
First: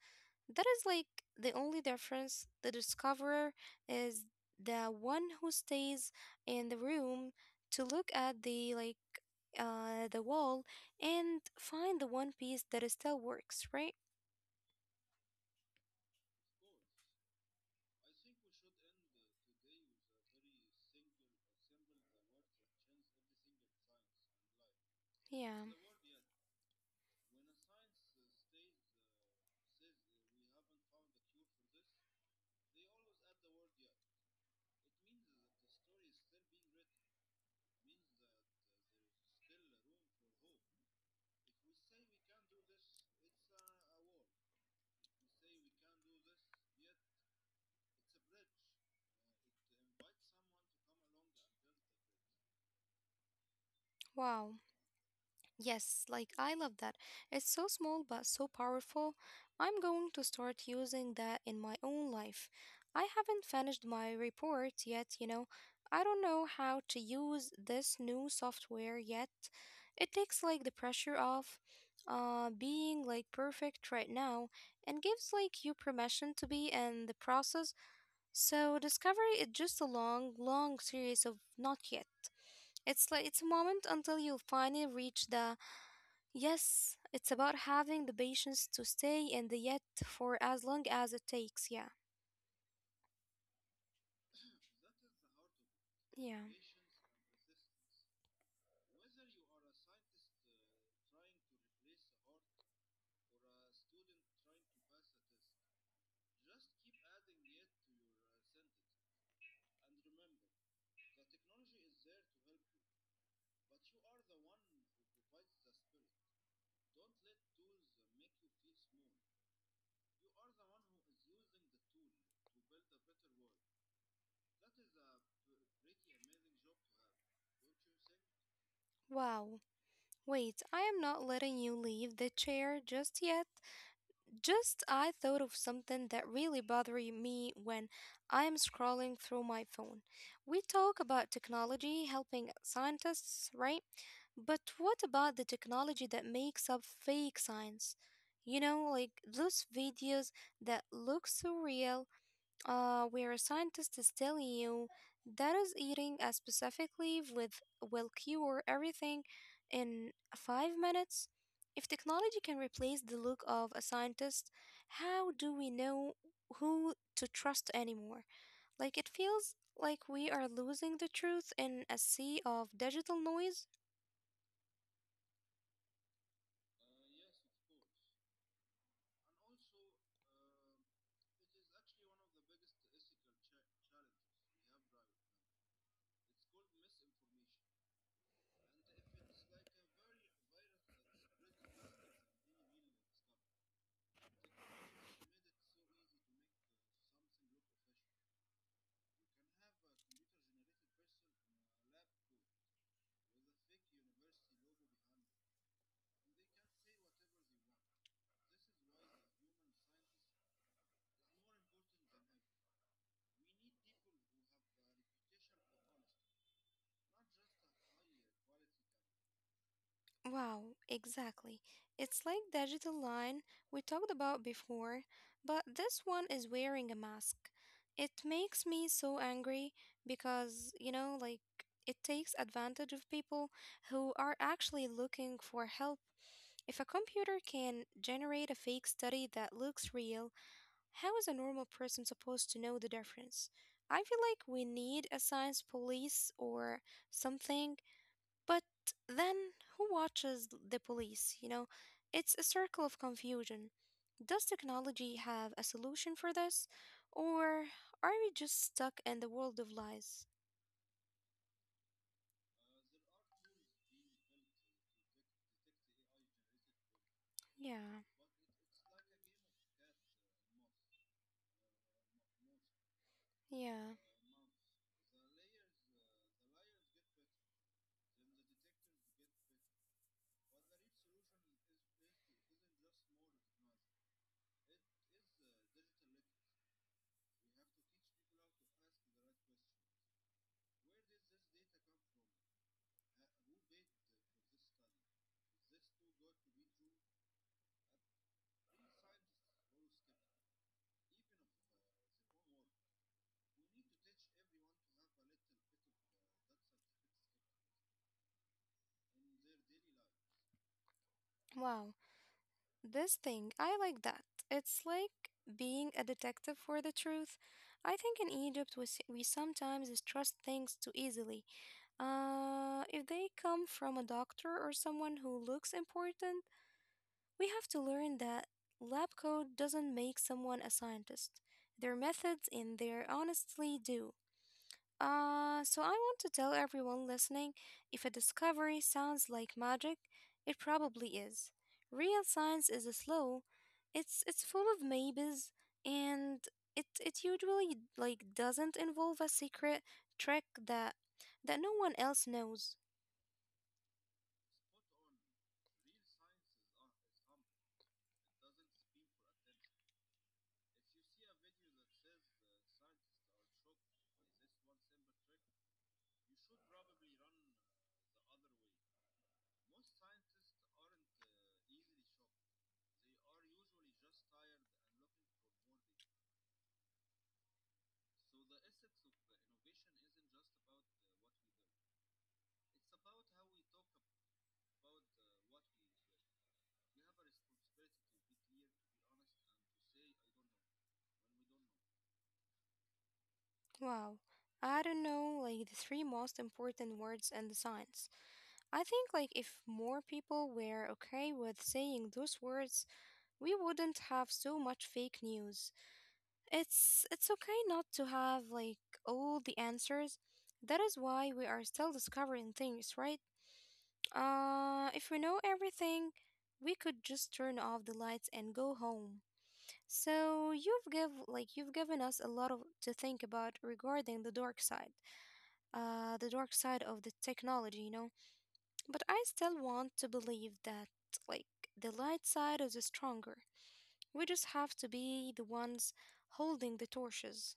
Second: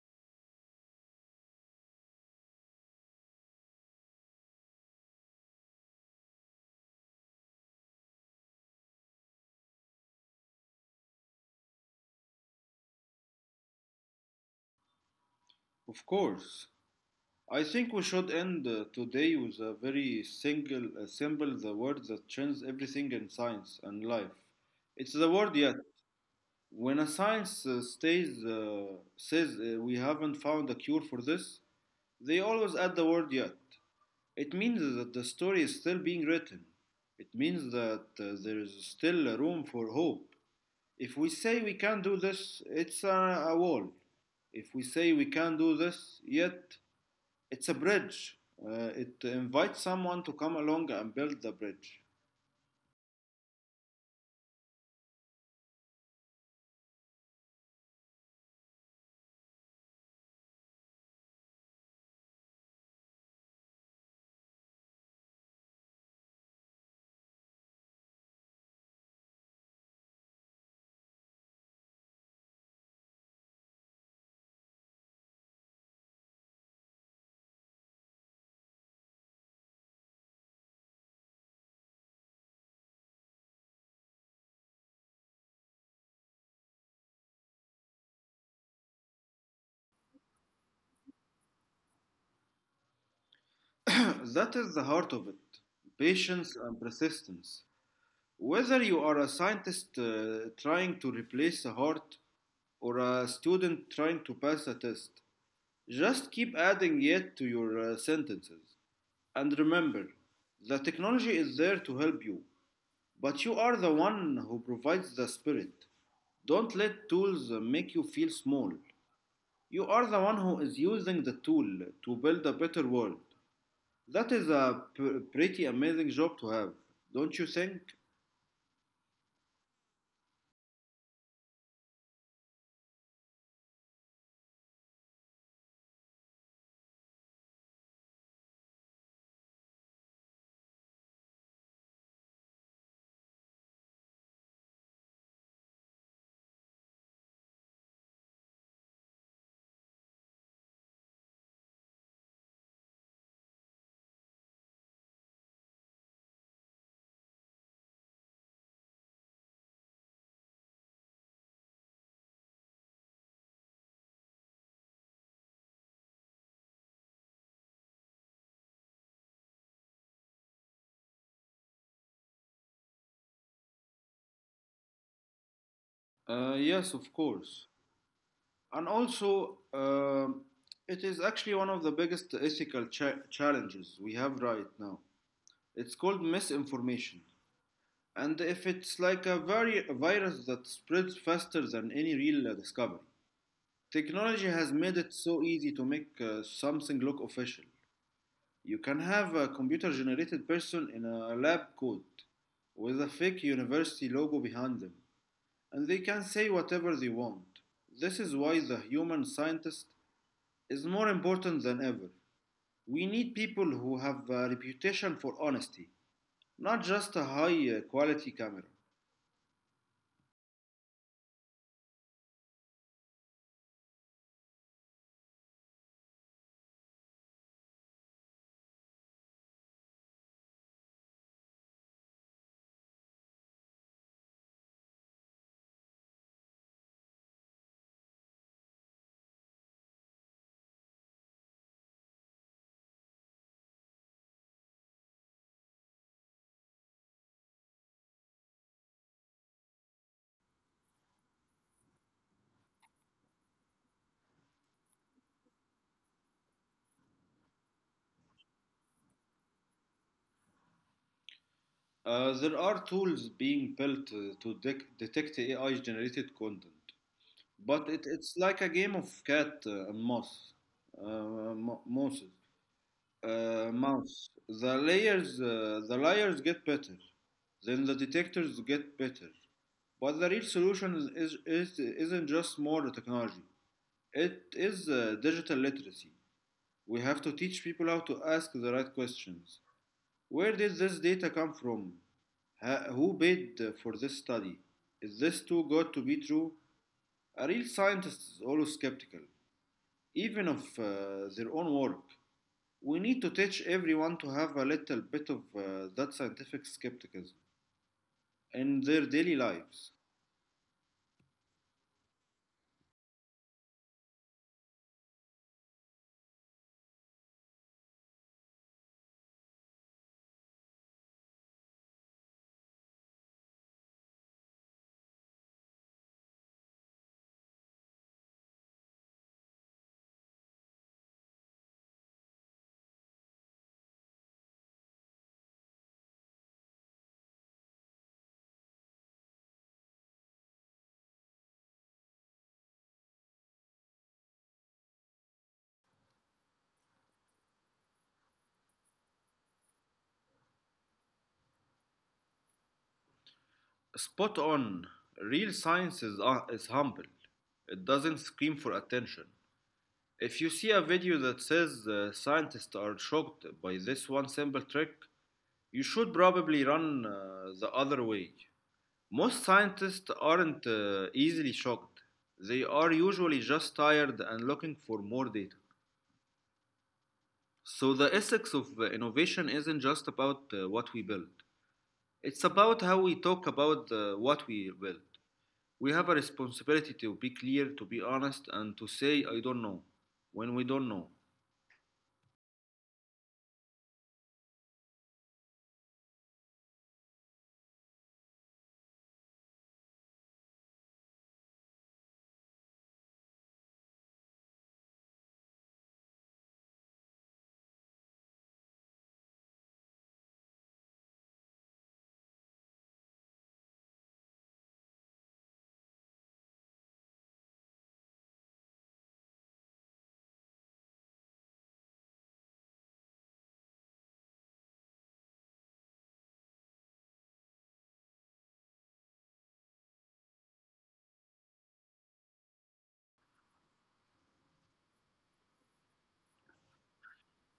Speaker 1: That is like the only difference. The discoverer is the one who stays in the room to look at the like the wall and find the one piece that is still works, right?
Speaker 2: Of course, I think we should end today with a very single symbol, the word that changes everything in science and life. It's the word
Speaker 1: Yeah.
Speaker 2: yet. When a science says we haven't found a cure for this, they always add the word yet. It means that the story is still being written. It means that there is still room for hope. If we say we can't do this, it's a wall. If we say we can't do this, yet it's a bridge. It invites someone to come along and build the bridge. *coughs*
Speaker 1: Wow. Yes, like I love that. It's so small but so powerful. I'm going to start using that in my own life. I haven't finished my report yet, you know. I don't know how to use this new software yet. It takes like the pressure off being like perfect right now and gives like you permission to be in the process. So discovery is just a long, long series of not yet. It's like it's a moment until you finally reach the Yes, it's about having the patience to stay in the yet for as long as it takes. Yeah.
Speaker 2: *clears throat* That is the heart of it,
Speaker 1: Yeah.
Speaker 2: patience and persistence. Whether you are a scientist trying to replace a heart or a student trying to pass a test, just keep adding yet to your sentences. And remember, the technology is there to help you, but you are the one who provides the spirit. Don't let tools make you feel small. You are the one who is using the tool to build a better world. That is a pretty amazing job to have, don't you think?
Speaker 1: Wow. Wait, I am not letting you leave the chair just yet. Just I thought of something that really bothered me when I am scrolling through my phone. We talk about technology helping scientists, right? But what about the technology that makes up fake science? You know, like those videos that look so real where a scientist is telling you that is eating a specific leaf with will cure everything in 5 minutes. If technology can replace the look of a scientist, how do we know who to trust anymore? Like it feels like we are losing the truth in a sea of digital noise.
Speaker 2: Yes, of course. And also, it is actually one of the biggest ethical challenges we have right now. It's called misinformation. And if it's like a, a virus that spreads faster than any real discovery, technology has made it so easy to make something look official. You can have a computer generated person in a lab coat with a fake university logo behind them, and they can say whatever they want. This is why the human scientist is more important than ever. We need people who have a reputation for honesty, not just a high quality camera.
Speaker 1: Wow, exactly. It's like digital line we talked about before, but this one is wearing a mask. It makes me so angry because, you know, like it takes advantage of people who are actually looking for help. If a computer can generate a fake study that looks real, how is a normal person supposed to know the difference? I feel like we need a science police or something, but then who watches the police? You know, it's a circle of confusion. Does technology have a solution for this? Or are we just stuck in the world of lies?
Speaker 2: There are tools being built to detect AI generated content, but it,
Speaker 1: Yeah,
Speaker 2: it's like a game of cat and mouse. Uh, mo- mouse.
Speaker 1: yeah.
Speaker 2: The layers, the layers get better, then the detectors get better. But the real solution isn't just more technology. It is digital literacy. We have to teach people how to ask the right questions. Where did this data come from? Who paid for this study? Is this too good to be true? A real scientist is always skeptical, even of their own work. We need to teach everyone to have a little bit of that scientific skepticism in their daily lives.
Speaker 1: Wow. This thing, I like that. It's like being a detective for the truth. I think in Egypt we, we sometimes trust things too easily. If they come from a doctor or someone who looks important, we have to learn that lab coat doesn't make someone a scientist. Their methods and their honestly do. So I want to tell everyone listening, if a discovery sounds like magic, it probably is. Real science is slow. It's full of maybes, and it usually like doesn't involve a secret trick that no one else knows.
Speaker 2: Spot on. Real science is humble, it doesn't scream for attention. If you see a video that says scientists are shocked by this one simple trick, you should probably run the other way. Most scientists aren't easily shocked. They are usually just tired and looking for more data. So, the ethics of innovation isn't just about what we build, it's about how we talk about what we build. We have a responsibility to be clear, to be honest, and to say, I don't know, when we don't know.
Speaker 1: Wow. I don't know, like the three most important words in the science. I think like if more people were okay with saying those words, we wouldn't have so much fake news. It's okay not to have like all the answers. That is why we are still discovering things, right? If we know everything, we could just turn off the lights and go home. So you've give like you've given us a lot of to think about regarding the dark side. The dark side of the technology, you know. But I still want to believe that, like, the light side is stronger. We just have to be the ones holding the torches.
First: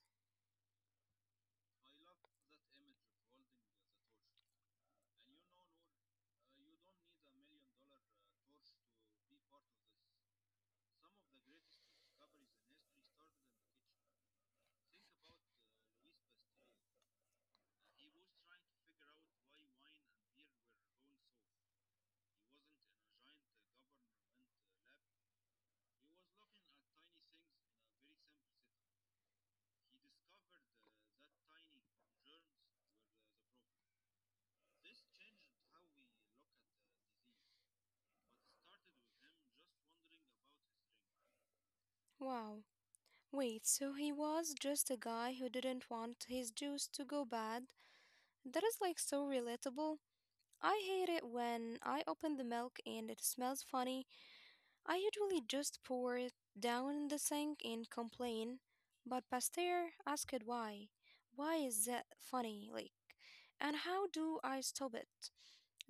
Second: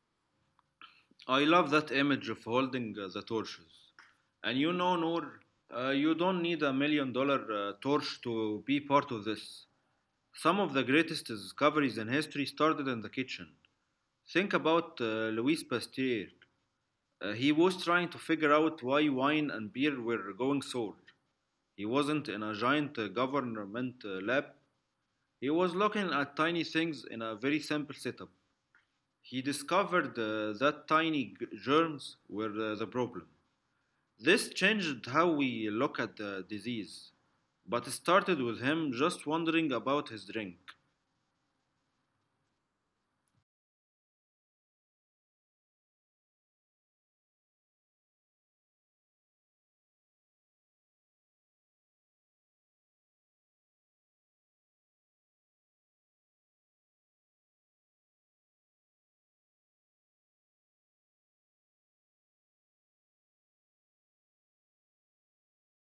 Speaker 2: I love that image of holding the torches. And you know, Noor, you don't need a $1 million torch to be part of this. Some of the greatest discoveries in history started in the kitchen. Think about Louis Pasteur. He was trying to figure out why wine and beer were going sour. He wasn't in a giant government lab, he was looking at tiny things in a very simple setup. He discovered that tiny germs were the problem. This changed how we look at the disease, but it started with him just wondering about his drink.
Speaker 1: Wow. Wait, so he was just a guy who didn't want his juice to go bad? That is like so relatable. I hate it when I open the milk and it smells funny. I usually just pour it down in the sink and complain, but Pasteur asked why. Why is that funny? Like, and how do I stop it?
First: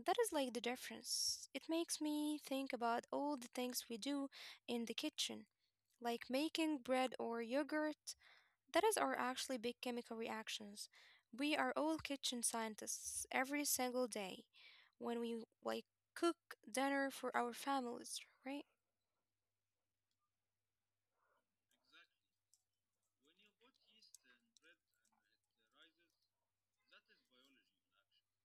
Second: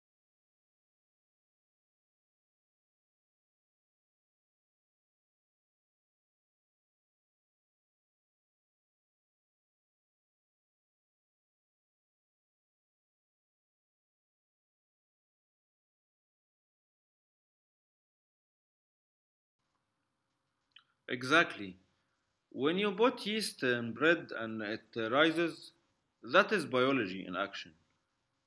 Speaker 1: That is like the difference. It makes me think about all the things we do in the kitchen, like making bread or yogurt. That is are actually big chemical reactions. We are all kitchen scientists every single day when we like cook dinner for our families, right?
Speaker 2: Exactly. When you put yeast in bread and it rises, that is biology in action.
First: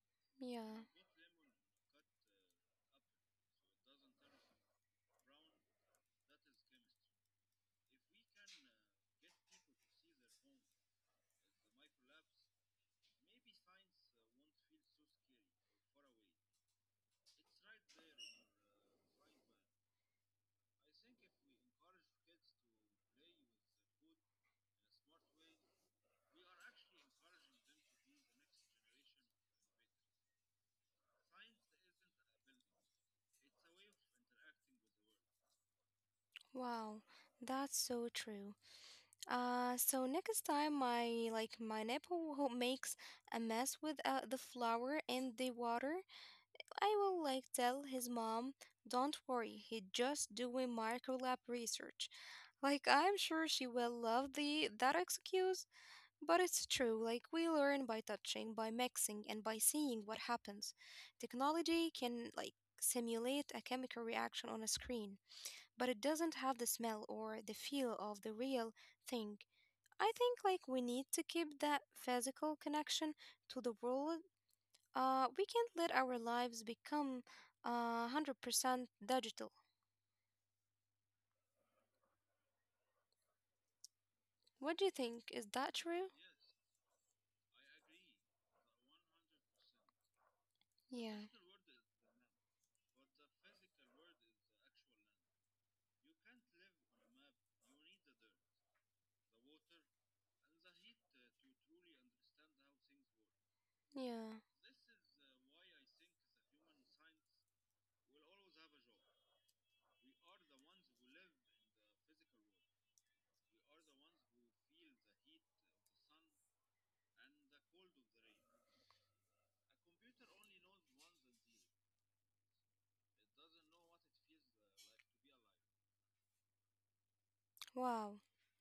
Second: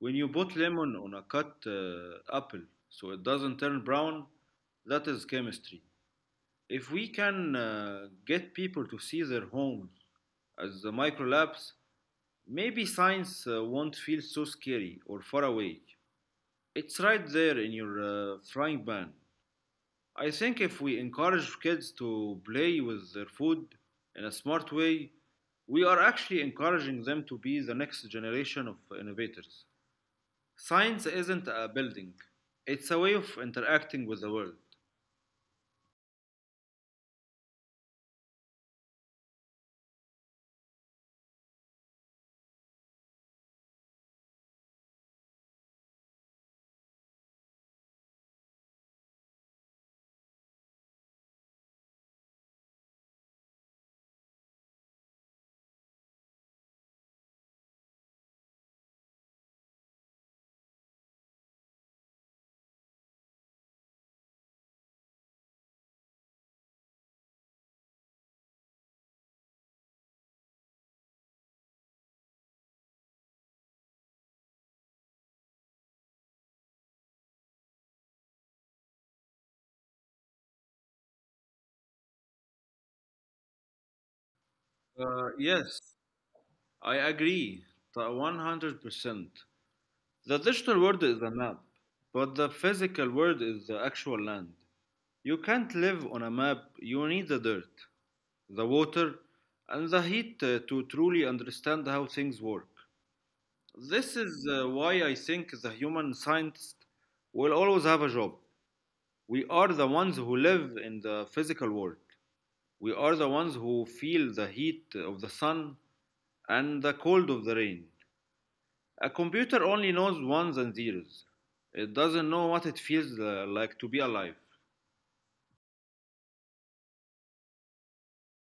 Speaker 2: When you put
Speaker 1: Yeah.
Speaker 2: lemon on a cut apple so it doesn't turn brown, that is chemistry. If we can get people to see their homes as the micro labs, maybe science won't feel so scary or far away. It's right there in your frying pan. I think if we encourage kids to play with their food in a smart way, we are actually encouraging them to be the next generation of innovators. Science isn't a building, it's a way of interacting with the world.
Speaker 1: Wow, that's so true. So next time my like my neighbor who makes a mess with the flour and the water, I will like tell his mom, "Don't worry, he just doing micro lab research." Like I'm sure she will love the that excuse, but it's true. Like we learn by touching, by mixing, and by seeing what happens. Technology can like simulate a chemical reaction on a screen, but it doesn't have the smell or the feel of the real thing. I think like we need to keep that physical connection to the world. We can't let our lives become 100% digital. What do you think? Is that
Speaker 2: Yes,
Speaker 1: true?
Speaker 2: I agree to 100%. The digital world
Speaker 1: Yeah.
Speaker 2: is a map, but the physical world is the actual land. You can't live on a map, you need the dirt, the water, and the heat to truly understand how things work. This
Speaker 1: Yeah.
Speaker 2: is why I think the human scientist will always have a job. We are the ones who live in the physical world. We are the ones who feel the heat of the sun and the cold of the rain. A computer only knows ones and zeros. It doesn't know what it feels like to be alive.
Speaker 1: Wow,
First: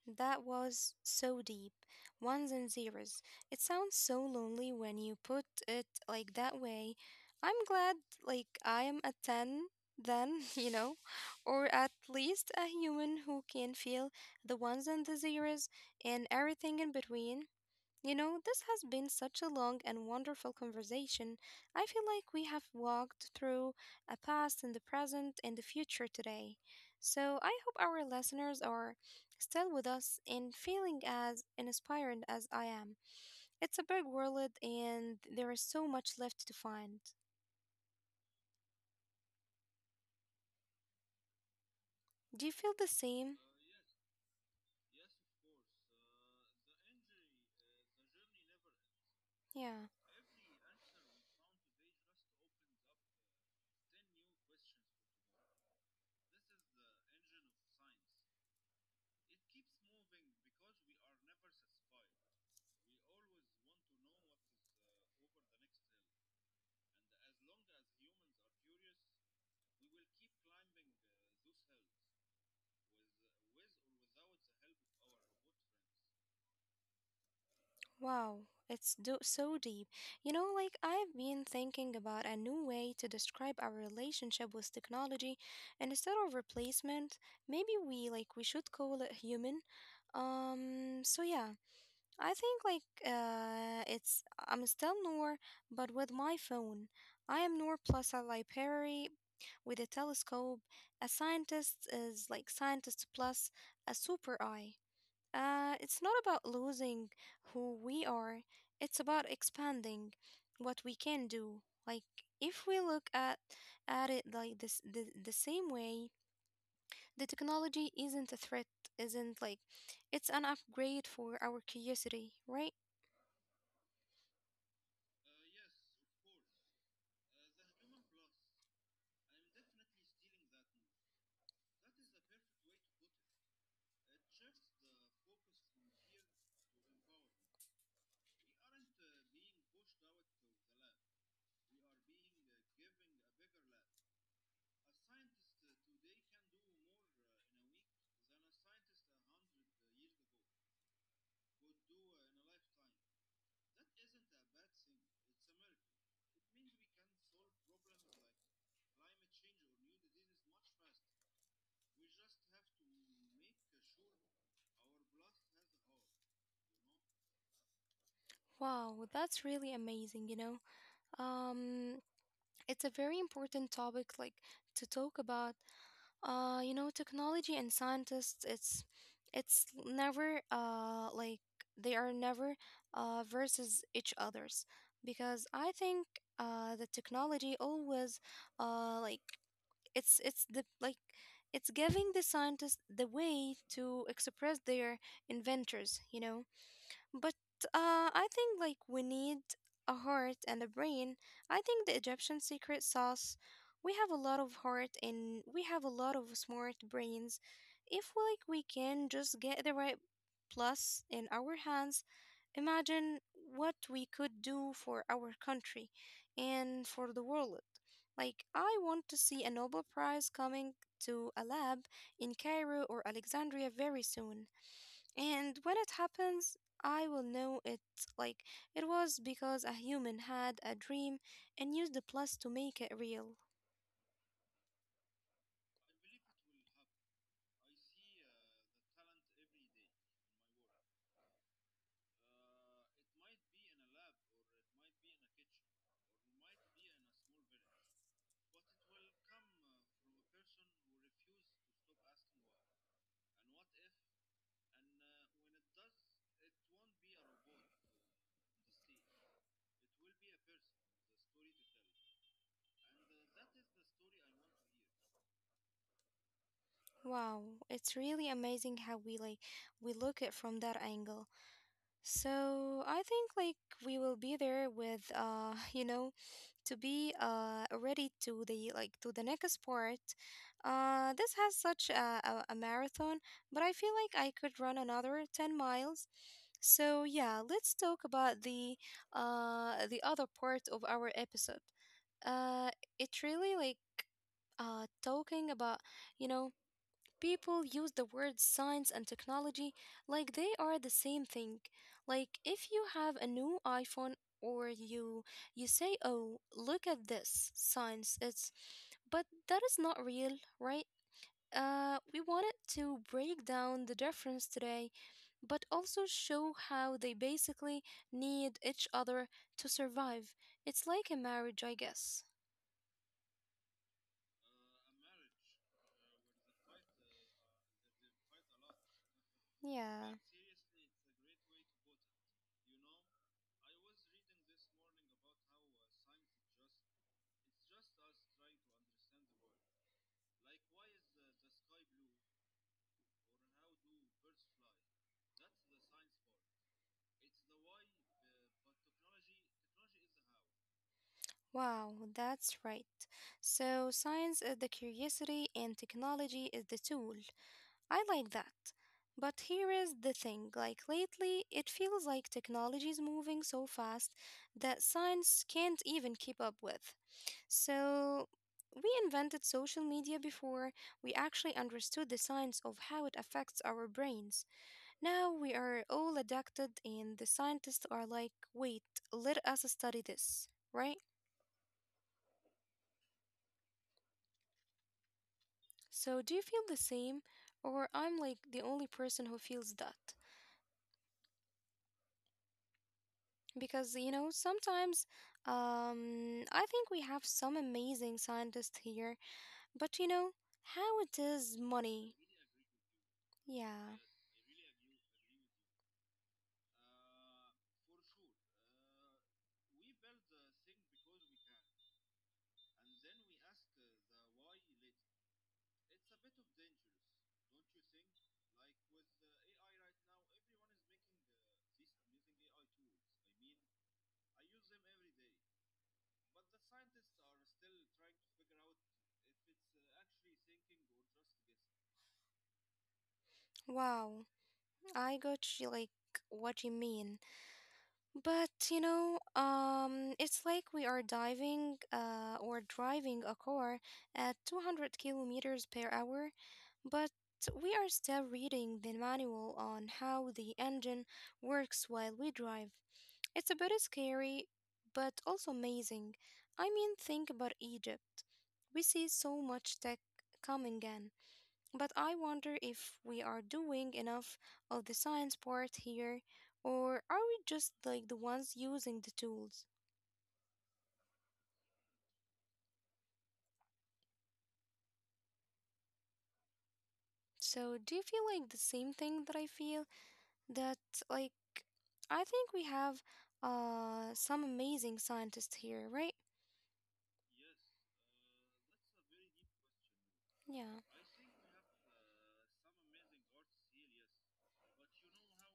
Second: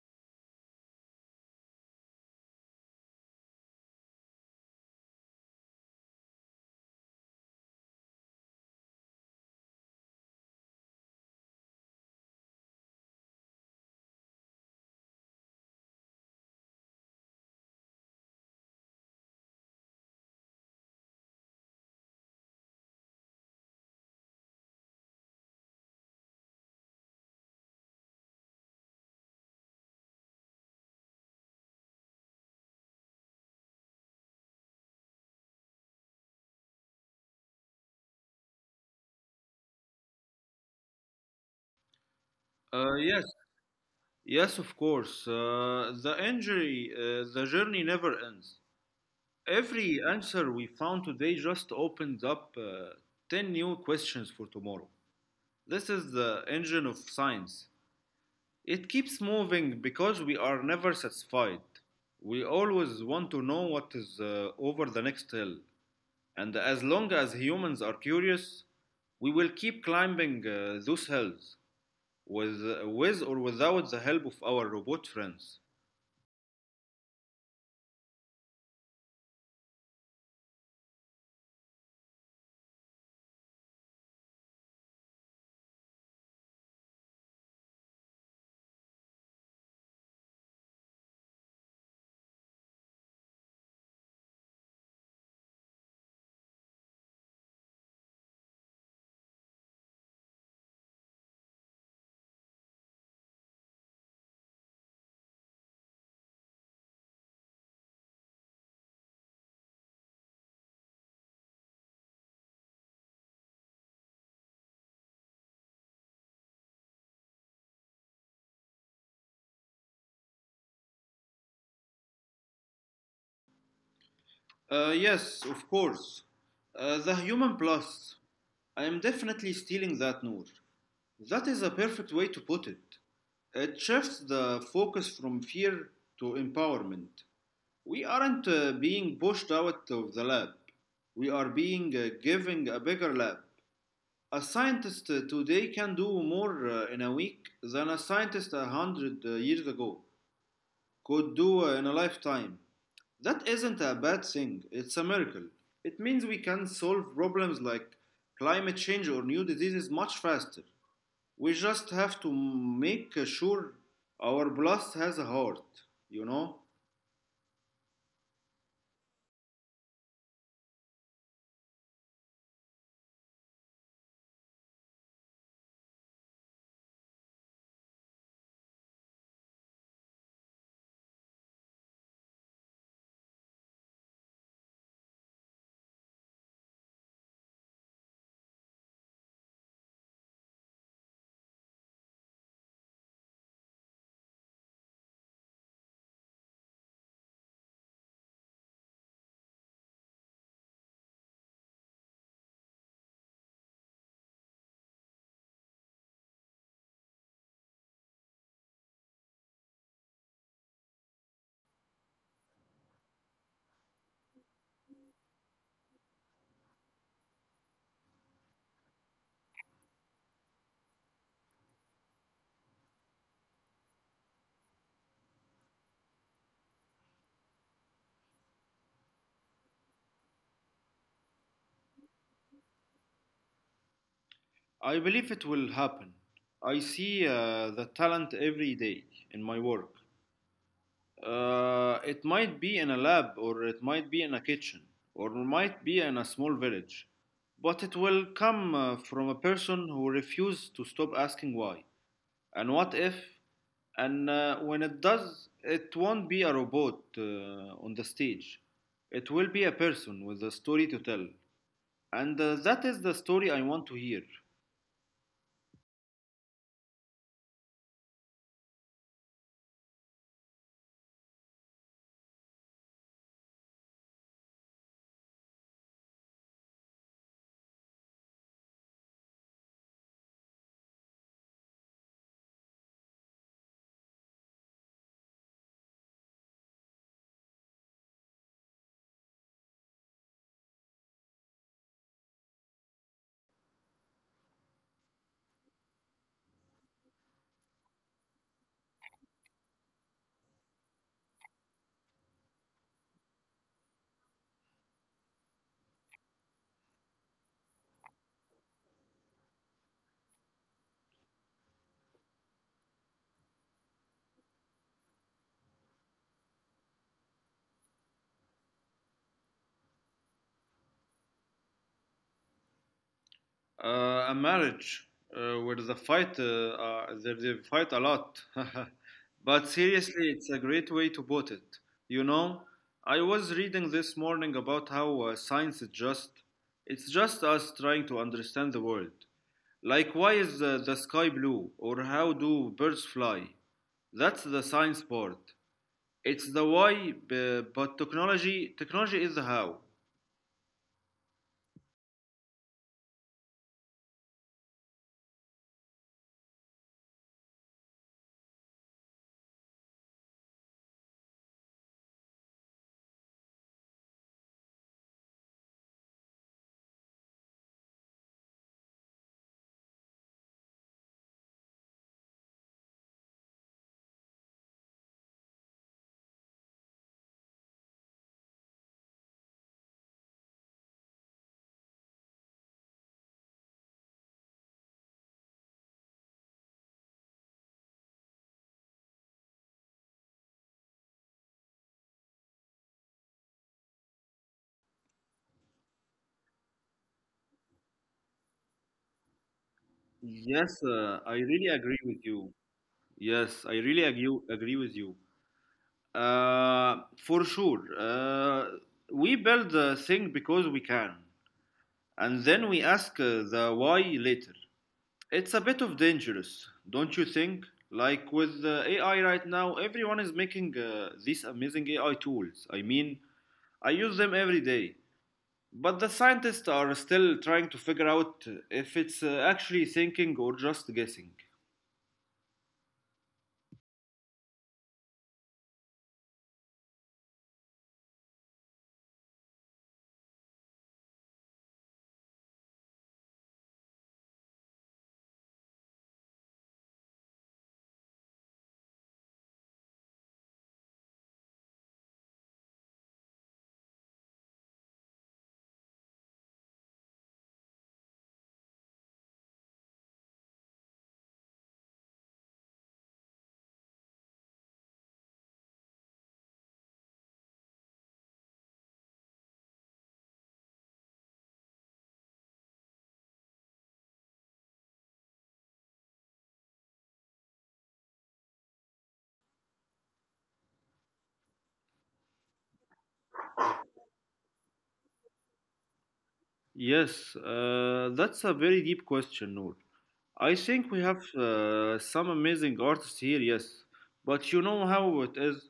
Speaker 1: that was so deep. Ones and zeros. It sounds so lonely when you put it like that way. I'm glad, like, I am a 10 then, *laughs* you know, or at least a human who can feel the ones and the zeros and everything in between. You know, this has been such a long and wonderful conversation. I feel like we have walked through a past and the present and the future today. So I hope our listeners are still with us and feeling as inspired as I am. It's a big world and there is so much left to find. Do you feel the
Speaker 2: Yes,
Speaker 1: same?
Speaker 2: yes, of course. The journey never ends.
Speaker 1: Yeah.
Speaker 2: Every answer we found today just opened up 10 new questions for tomorrow. This is the engine of science. It keeps moving because we are never satisfied. We always want to know what is over the next hill. And as long as humans are curious, we will keep climbing those hills with or without the help of our robot friends.
Speaker 1: Wow, it's so deep. You know, like I've been thinking about a new way to describe our relationship with technology, and instead of replacement, maybe we like we should call it human. So yeah, I think like it's I'm still Noor, but with my phone. I am Noor plus a library with a telescope. A scientist is like scientist plus a super eye. It's not about losing who we are, it's about expanding what we can do. Like, if we look at it like this the same way, the technology isn't a threat, isn't like it's an upgrade for our curiosity, right?
Speaker 2: Yes, of course. The human plus. I am definitely stealing that, Noor. That is a perfect way to put it. It shifts the focus from fear to empowerment. We aren't being pushed out of the lab. We are being given a bigger lab. A scientist today can do more in a week than a scientist a hundred years ago could do in a lifetime. That isn't a bad thing, it's a miracle. It means we can solve problems like climate change or new diseases much faster. We just have to make sure our blast has a heart, you know.
Speaker 1: Wow, that's really amazing, you know. Um, it's a very important topic to talk about. Technology and scientists, it's never like they are never versus each others. Because I think the technology always uh like it's it's the like it's giving the scientists the way to express their inventors. But I think like we need a heart and a brain. I think the Egyptian secret sauce, we have a lot of heart and we have a lot of smart brains. If like we can just get the right plus in our hands, imagine what we could do for our country and for the world. Like I want to see a Nobel Prize coming to a lab in Cairo or Alexandria very soon. And when it happens, I will know it like it was because a human had a dream and used the plus to make it real.
Speaker 2: I believe it will happen. I see the talent every day in my work. It might be in a lab or it might be in a kitchen or might be in a small village, but it will come from a person who refuses to stop asking why and what if. And when it does, it won't be a robot on the stage. It will be a person with a story to tell, and that is the story I want to hear.
Speaker 1: Wow, it's really amazing how we look at from that angle. So I think like we will be there with *laughs* to be ready to the like to the next part. This has such a marathon, but I feel like I could run another 10 miles. So yeah, let's talk about the other part of our episode. Uh, it really like talking about you know People use the words science and technology like they are the same thing. Like if you have a new iPhone or you say, "Oh, look at this science." It's but that is not real, right? We wanted to break down the difference today, but also show how they basically need each other to survive. It's like a marriage, I guess.
Speaker 2: Uh, a marriage where they fight a lot. *laughs* But
Speaker 1: Yeah.
Speaker 2: seriously, it's a great way to put it, you know. I was reading this morning about how science is just, it's just us trying to understand the world, like why is the sky blue or how do birds fly. That's the science part. It's the why, but technology is the how.
Speaker 1: Wow, that's right. So, science is the curiosity and technology is the tool. I like that. But here is the thing like lately, it feels like technology is moving so fast that science can't even keep up with. So, we invented social media before we actually understood the science of how it affects our brains. Now we are all addicted, and the scientists are like, wait, let us study this, right? So, do you feel the same, or I'm like the only person who feels that? Because, sometimes I think we have some amazing scientists here, but
Speaker 2: Yes,
Speaker 1: how it
Speaker 2: I
Speaker 1: is
Speaker 2: really agree
Speaker 1: money.
Speaker 2: with you. Yes, I
Speaker 1: Yeah.
Speaker 2: really agree with you. For sure. We build the thing because we can, and then we ask the why later. It's a bit of dangerous, don't you think? Like with the AI right now, everyone is making these amazing AI tools. I mean, I use them every day. But the scientists are still trying to figure out if it's actually thinking or just guessing.
Speaker 1: Wow. I got you, like what you mean. But it's like we are diving or driving a car at 200 kilometers per hour, but we are still reading the manual on how the engine works while we drive. It's a bit scary, but also amazing. I mean, think about Egypt. We see so much tech coming in. But I wonder if we are doing enough of the science part here, or are we just like the ones using the tools? So, do you feel like the same thing that I feel? That, like, I think we have some amazing scientists here, right?
Speaker 2: Yes, that's a very deep question, Noor. I think
Speaker 1: Yeah.
Speaker 2: we have some amazing artists here, yes. But you know how it is.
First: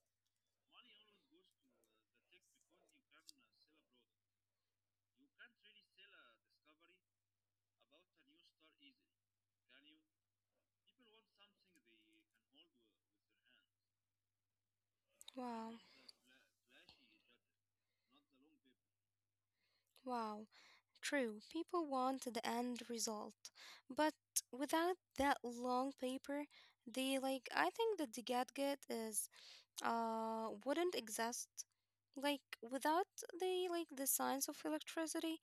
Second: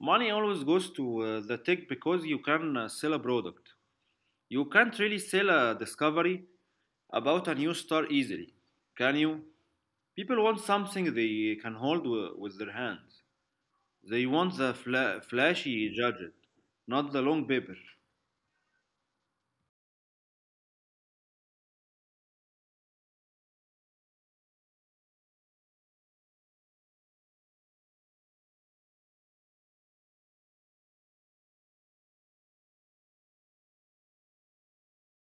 Speaker 2: Money always goes to the tech because you can sell a product. You can't really sell a discovery about a new star easily, can you? People want something they can hold with their hands. They want the
Speaker 1: Wow.
Speaker 2: flashy gadget, not the long paper.
Speaker 1: Wow, true. People want the end result. But without that long paper, they like I think that the gadget is wouldn't exist like without the science of electricity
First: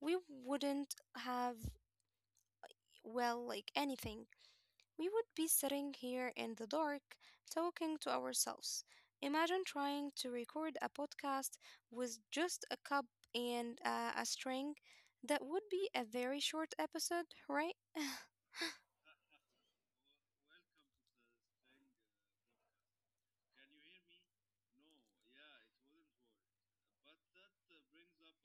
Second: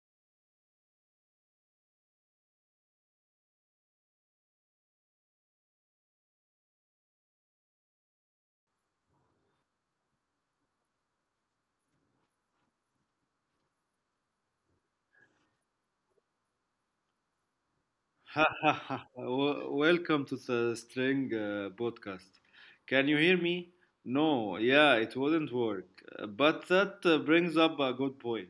Speaker 1: we wouldn't have well like anything, we would be sitting here in the dark talking to ourselves. Imagine trying to record a podcast with just a cup and a string. That would be a very short episode, right?
Speaker 2: *laughs* Welcome to the String podcast. Can you hear me? No, yeah, it wouldn't work. But that brings up a good point.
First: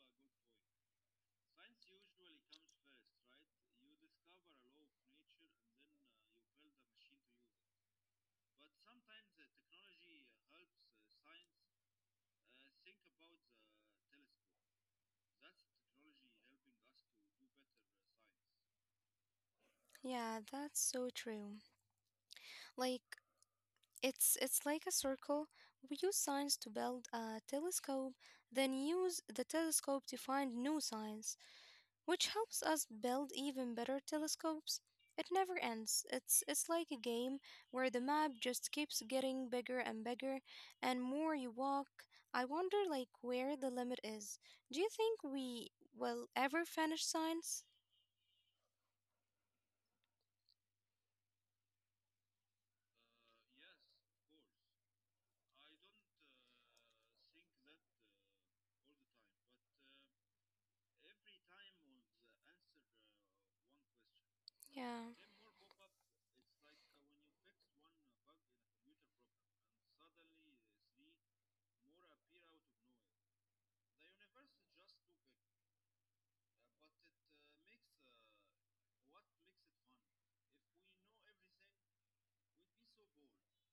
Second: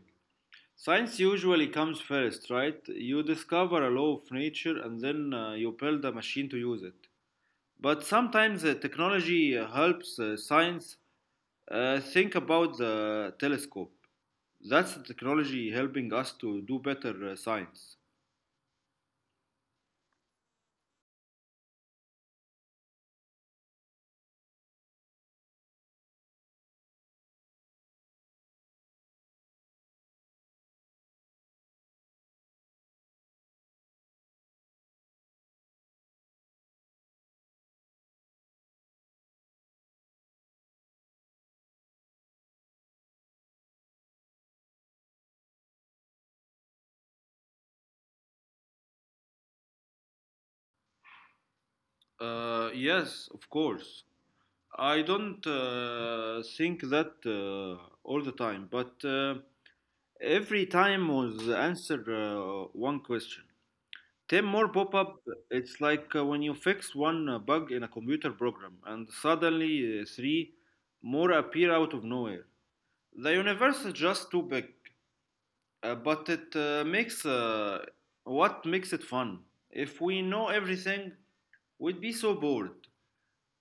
Speaker 2: Science usually comes first, right? You discover a law of nature and then you build a machine to use it. But sometimes technology helps science. Think about the telescope. That's the technology helping us to do better science.
Speaker 1: Yeah, that's so true. Like it's like a circle. We use science to build a telescope, then use the telescope to find new science, which helps us build even better telescopes. It never ends. It's like a game where the map just keeps getting bigger and bigger, and more you walk. I wonder like where the limit is. Do you think we will ever finish science?
Speaker 2: Yes, of course. I don't think that all the time, but every time was the answer one question. 10 more pop
Speaker 1: Yeah.
Speaker 2: up. It's like when you fix one bug in a computer program and suddenly three more appear out of nowhere. The universe is just too big. But it makes what makes it fun. If we know everything, we'd be so bored.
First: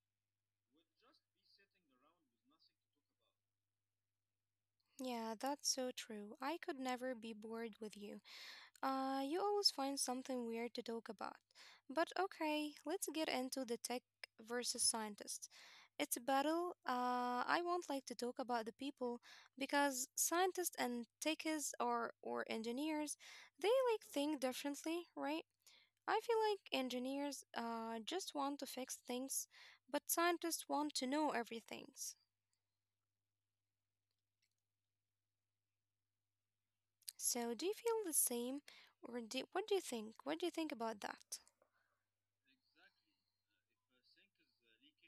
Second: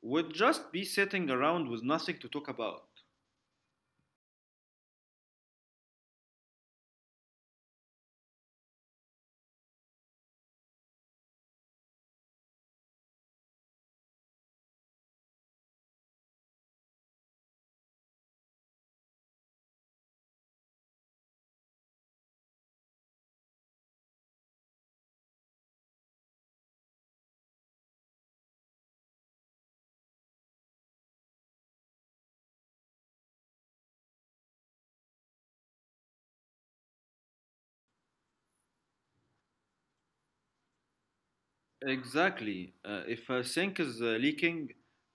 Speaker 2: We'd just be sitting around with nothing to talk about.
Speaker 1: Yeah, that's so true. I could never be bored with you. You always find something weird to talk about. But okay, let's get into the tech versus scientists. It's a battle. I won't like to talk about the people because scientists and techies or engineers, they like think differently, right? I feel like engineers just want to fix things, but scientists want to know everything. So, do you feel the same, or what do you think? What do you think about that?
Speaker 2: Exactly. If a sink is leaking,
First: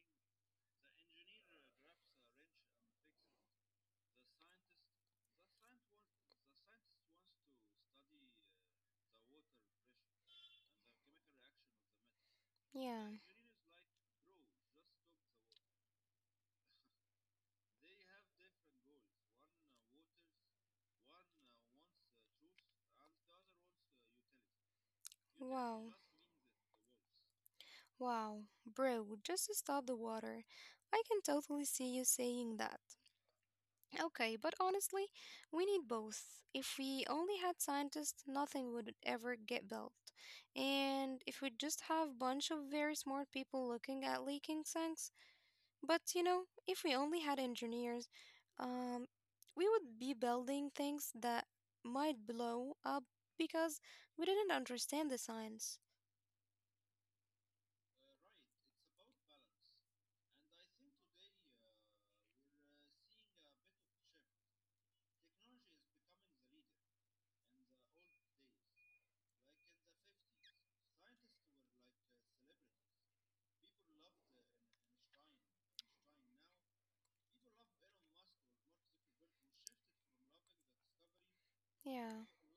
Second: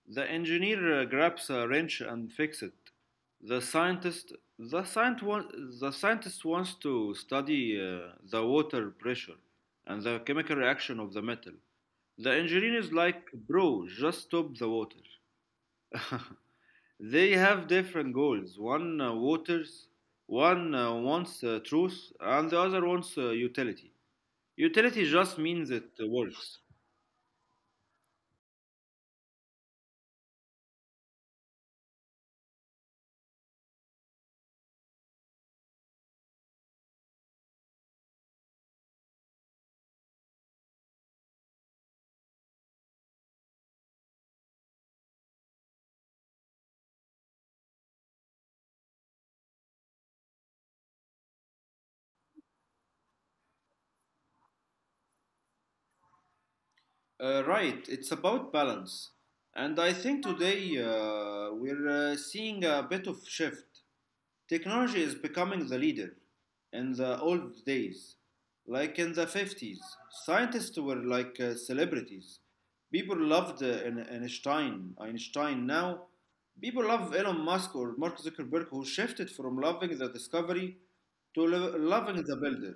Speaker 2: the engineer grabs a wrench and fix it. The scientist, the scient wa- the scientist wants to study the water pressure and the chemical reaction of the metal. The engineer is
Speaker 1: Yeah.
Speaker 2: like, bro, just stop the water. *laughs* They have different goals. One wants truth, and the other wants utility. Utility just means
Speaker 1: Wow.
Speaker 2: it works.
Speaker 1: Wow, bro, just to stop the water. I can totally see you saying that. Okay, but honestly, we need both. If we only had scientists, nothing would ever get built. And if we just have bunch of very smart people looking at leaking sinks, but if we only had engineers, um, we would be building things that might blow up because we didn't understand the science.
Speaker 2: Right, it's about balance. And I think today we're seeing a bit of shift. Technology is becoming the leader in the old days. Like in the 50s, scientists were like celebrities. People loved Ein- Einstein. Einstein now. People love Elon Musk or Mark Zuckerberg, who shifted from loving the discovery to loving the
Speaker 1: Yeah.
Speaker 2: builder.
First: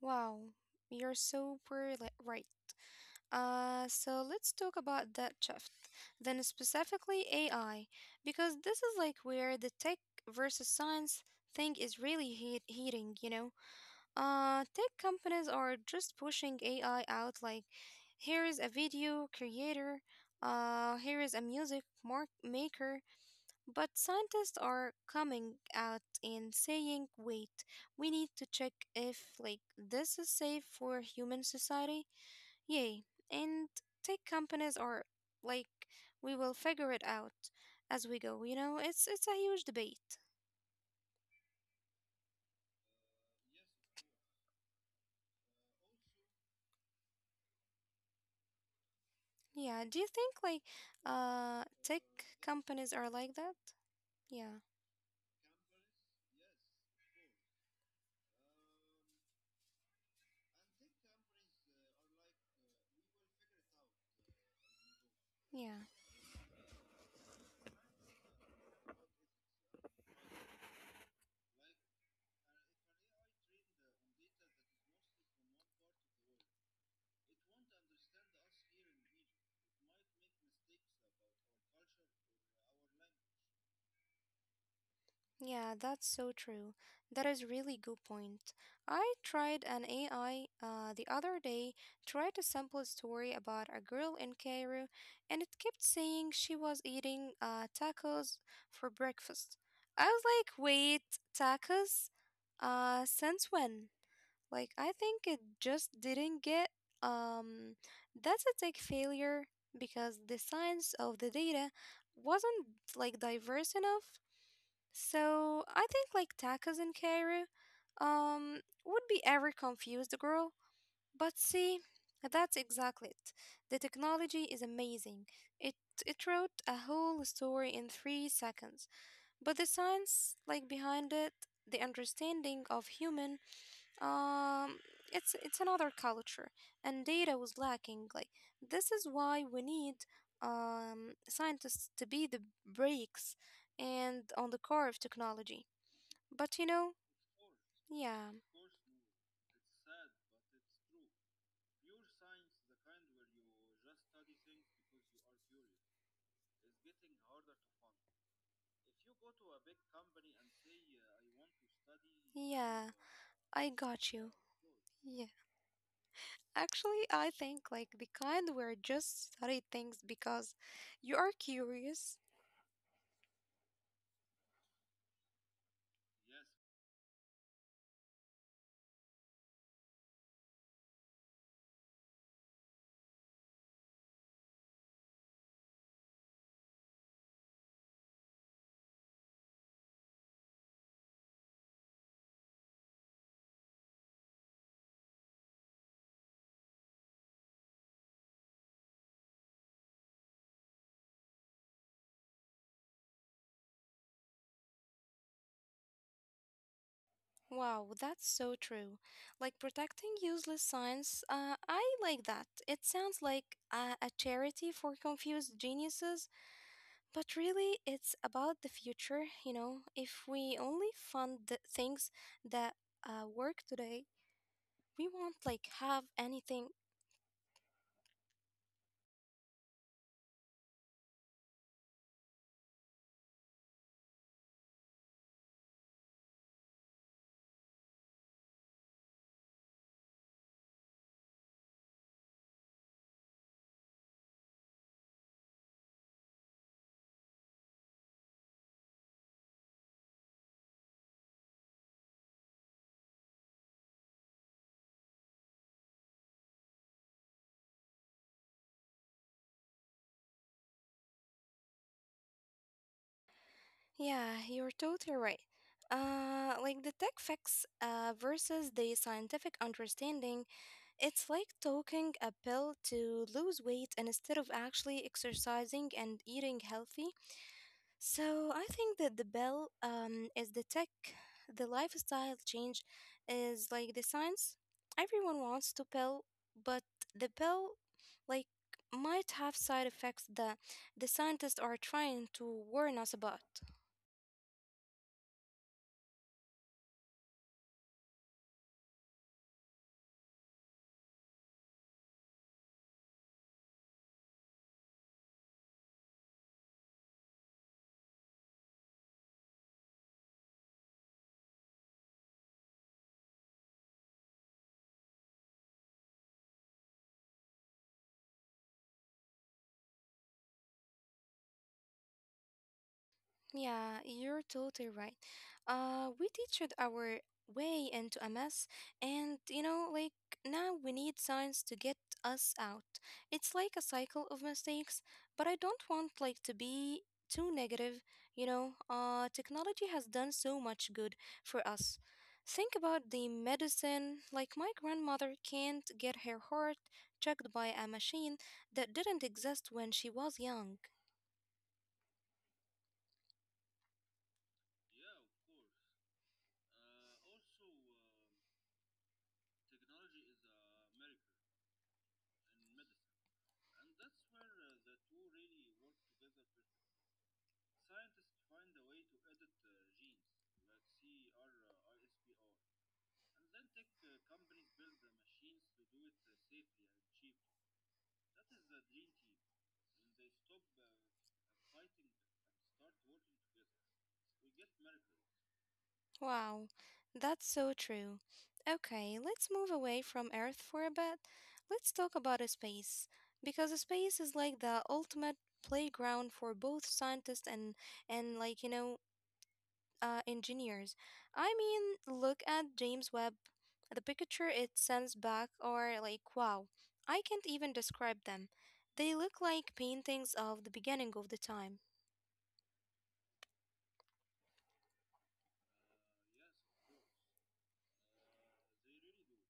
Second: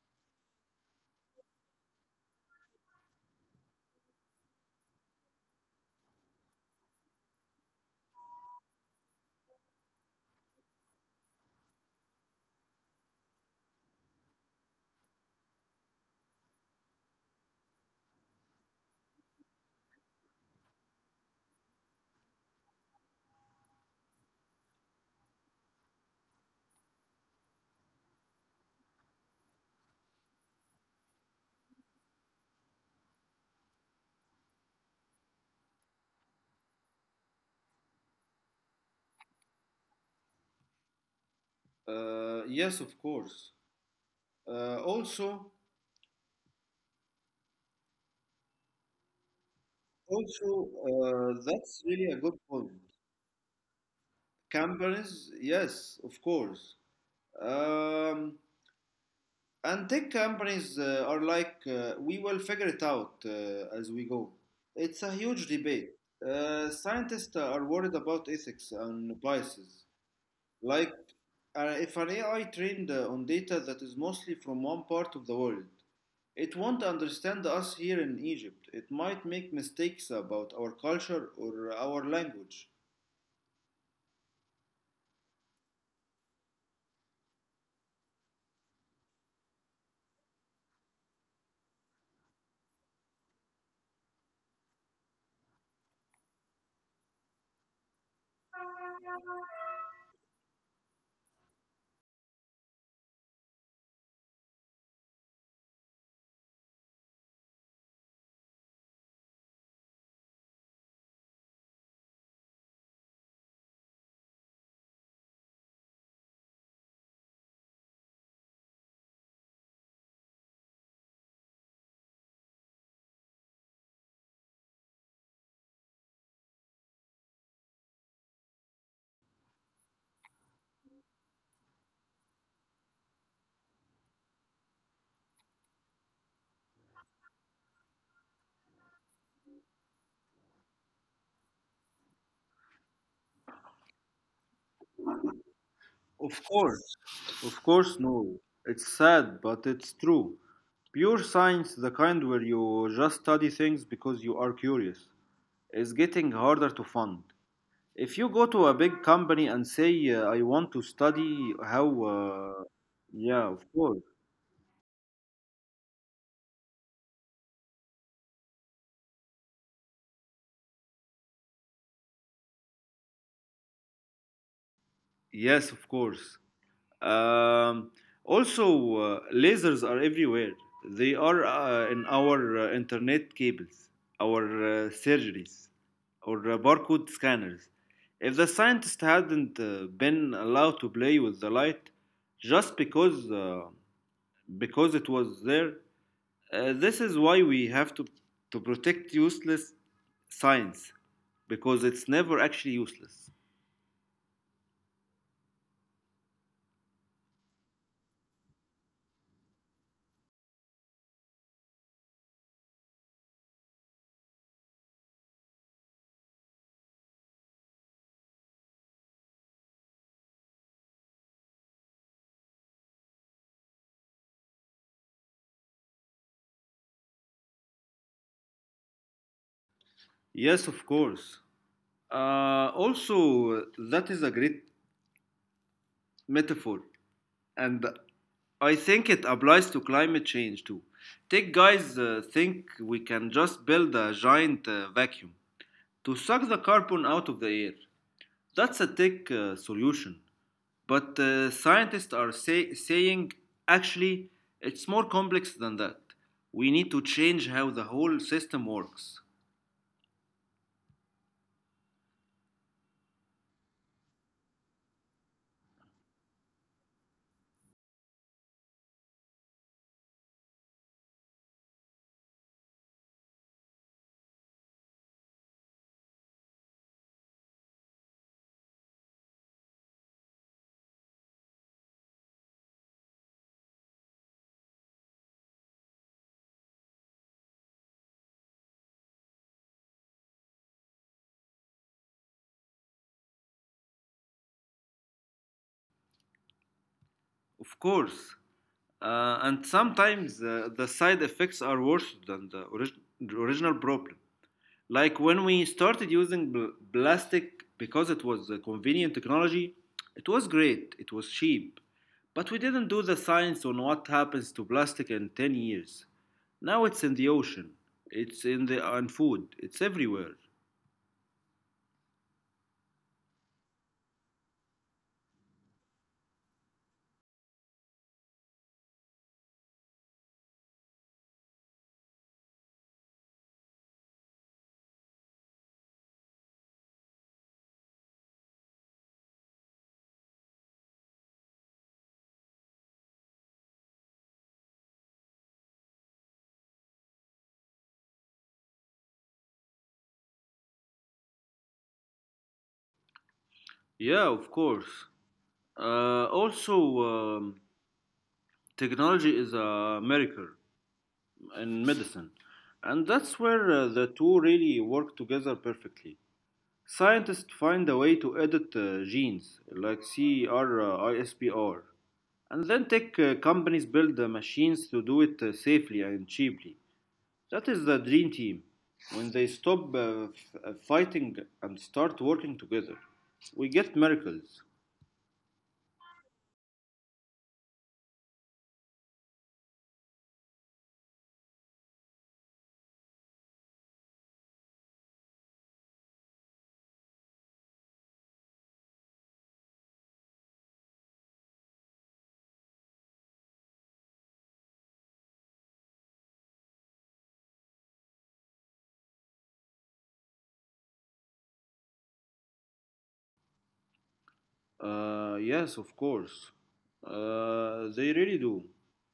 Speaker 1: Wow, you're super right. So let's talk about that shift, then specifically AI, because this is like where the tech versus science thing is really heating, you know? Tech companies are just pushing AI out like, here is a video creator, here is a music mark maker, but scientists are coming out and saying, wait, we need to check if like this is safe for human society. Yay. And tech companies are like we will figure it out as we go. You know, it's a huge debate.
Speaker 2: Yes, of course. Uh, also,
Speaker 1: Yeah, do you think like tech
Speaker 2: that's really a good point.
Speaker 1: companies are like that? Yeah.
Speaker 2: Companies, yes, of course. Um, And tech companies are like, we will figure it out as we go. It's a huge
Speaker 1: Yeah.
Speaker 2: debate. Scientists are worried about ethics and biases. Like, if an AI trained on data that is mostly from one part of the world, it won't understand us here in Egypt. It might make mistakes about our culture or our language.
Speaker 1: Yeah, that's so true. That is really good point. I tried an AI the other day, tried to sample a story about a girl in Cairo, and it kept saying she was eating tacos for breakfast. I was like, wait, tacos? Since when? Like, I think it just didn't get. Um, that's a tech failure because the science of the data wasn't like diverse enough. So I think like tacos in Cairo, um, would be ever confused girl. But see, that's exactly it. The technology is amazing. It it wrote a whole story in 3 seconds. But the science like behind it, the understanding of human, um, it's another culture, and data was lacking. Like this is why we need scientists to be the brakes and on the core of technology.
Speaker 2: Of
Speaker 1: But
Speaker 2: course,
Speaker 1: yeah,
Speaker 2: no. It's sad, but it's true. Pure science, the kind where you just study things because you are curious, is getting harder to fund. If you go to a big company and say, I want to study how,
Speaker 1: yeah,
Speaker 2: yeah, of
Speaker 1: I
Speaker 2: course.
Speaker 1: got you. Yeah. Actually, I think like the kind where just study things because you are curious.
Speaker 2: Yes, of course. Um, Lasers are everywhere. They are in our internet cables, our surgeries, our barcode scanners. If the scientists hadn't been allowed to play with the light just because it was there, this is why we have to protect useless science because it's never actually useless.
Speaker 1: Wow, that's so true. Like protecting useless science, I like that. It sounds like a charity for confused geniuses, but really it's about the future, you know. If we only fund the things that work today, we won't like have anything.
Speaker 2: Yes, of course. Uh, also, that is a great metaphor, and I think it applies to climate change too. Tech guys think we can just build a giant vacuum to suck the carbon out of the air. That's a tech solution, but scientists are saying actually it's more complex than that. We need to change how the whole system works.
Speaker 1: Yeah, you're totally right. Like the tech facts versus the scientific understanding, it's like taking a pill to lose weight instead of actually exercising and eating healthy. So I think that the bell is the tech, the lifestyle change is like the science. Everyone wants to pill, but the pill like might have side effects that the scientists are trying to warn us about.
Speaker 2: Of course, and sometimes the side effects are worse than the the original problem. Like when we started using plastic because it was a convenient technology. It was great, it was cheap, but we didn't do the science on what happens to plastic in 10 years. Now it's in the ocean, it's in the on food, it's everywhere.
Speaker 1: Yeah, you're totally right. We teached our way into a mess, and now we need science to get us out. It's like a cycle of mistakes, but I don't want like to be too negative, you know. Technology has done so much good for us. Think about the medicine, like my grandmother can't get her heart checked by a machine that didn't exist when she was young.
Speaker 2: Yeah, of course. Also um, Technology is a miracle in medicine, and that's where the two really work together perfectly. Scientists find a way to edit genes like CRISPR, and then tech companies build machines to do it safely and cheaply. That is the dream team. When they stop f- fighting and start working together, we get miracles.
Speaker 1: Wow, that's so true. Okay, let's move away from Earth for a bit. Let's talk about a space, because a space is like the ultimate playground for both scientists and and like you know, engineers. I mean, look at James Webb. The picture it sends back are like wow. I can't even describe them. They look like paintings of the beginning of the time.
Speaker 2: Yes, of course. They really do.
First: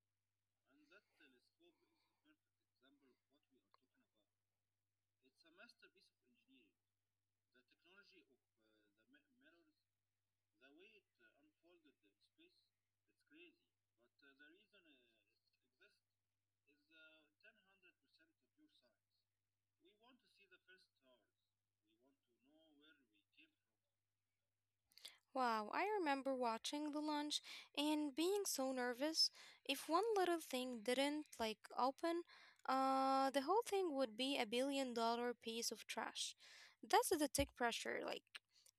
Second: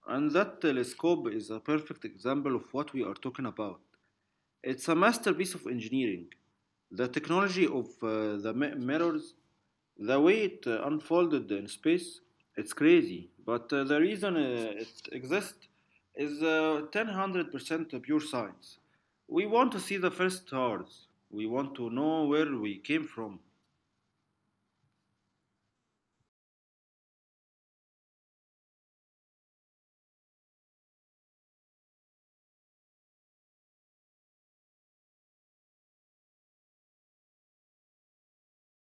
Speaker 2: And that telescope is a perfect example of what we are talking about. It's a masterpiece of engineering. The technology of the mirrors, the way it unfolded in space, it's crazy. But the reason it exists is 1000% pure science. We want to see the first stars. We want to know where we came from.
Speaker 1: Wow, I remember watching the launch and being so nervous. If one little thing didn't like open, the whole thing would be a billion dollar piece of trash. That's the tech pressure like.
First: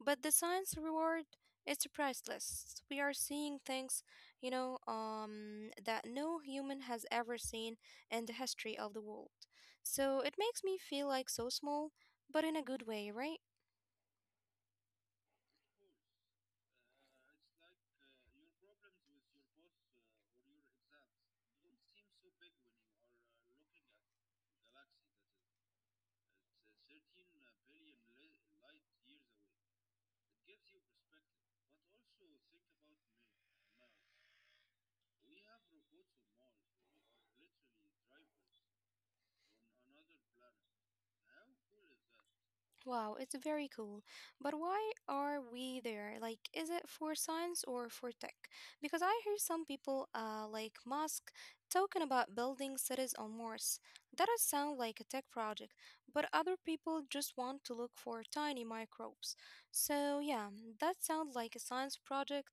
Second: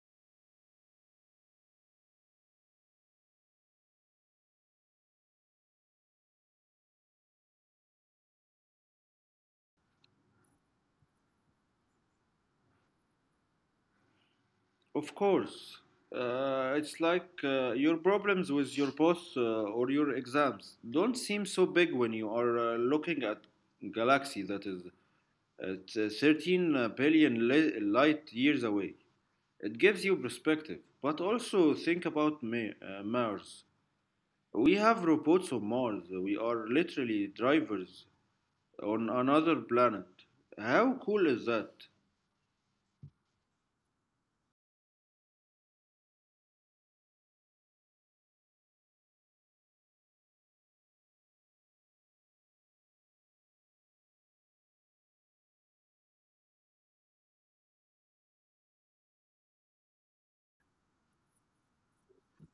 Speaker 1: But the science reward is priceless. We are seeing things, that no human has ever seen in the history of the world. So it makes me feel like so small, but in a good way, right?
Speaker 2: Of course, it's like your problems with your boss or your exams don't seem so big when you are looking at galaxy that is It's 13 billion light years away. It gives you perspective. But also think about Mars. We have robots on Mars. We are literally drivers on another planet. How cool is that?
Speaker 1: Wow, it's very cool. But why are we there? Like, is it for science or for tech? Because I hear some people, like Musk, talking about building cities on Mars. That does sound like a tech project, but other people just want to look for tiny microbes. So yeah, that sounds like a science project,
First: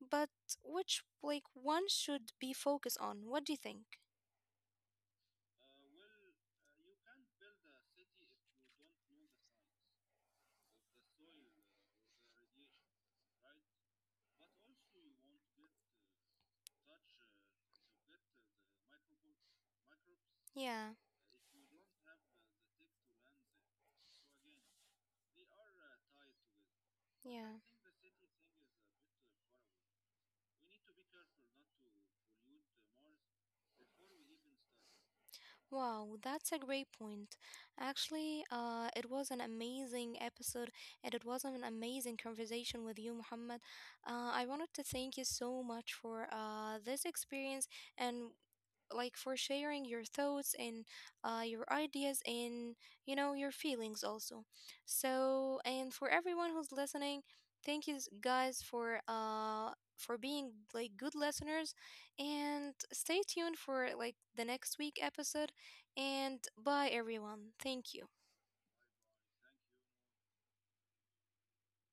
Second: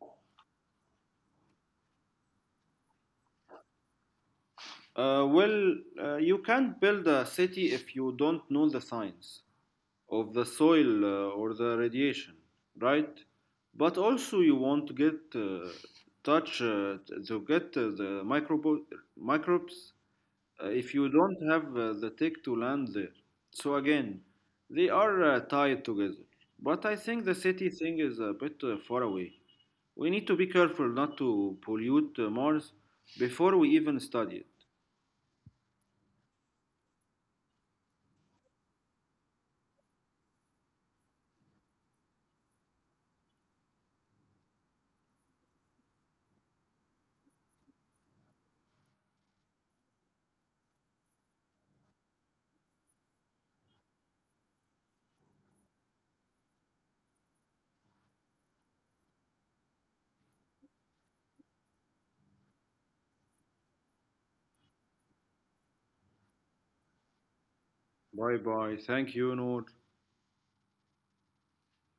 Speaker 1: but which, like, one should be focused on? What do you think?
Speaker 2: Well, you can't build a city if you don't know the science of the soil or the radiation, right? But also, you want to get touch to get the microbes if
Speaker 1: Yeah,
Speaker 2: you don't have the tech to land there. So again, they are tied together. But I think the
Speaker 1: yeah.
Speaker 2: city thing is a bit far away. We need to be careful not to pollute Mars before we even study it.
Speaker 1: Wow, that's a great point. Actually, it was an amazing episode and it was an amazing conversation with you, Muhammad. I wanted to thank you so much for this experience and like for sharing your thoughts and your ideas and you know your feelings also. So and for everyone who's listening, thank you guys for being like good listeners, and stay tuned for like the next week episode. And bye everyone, thank you.
Speaker 2: Bye bye. Thank you, Noor.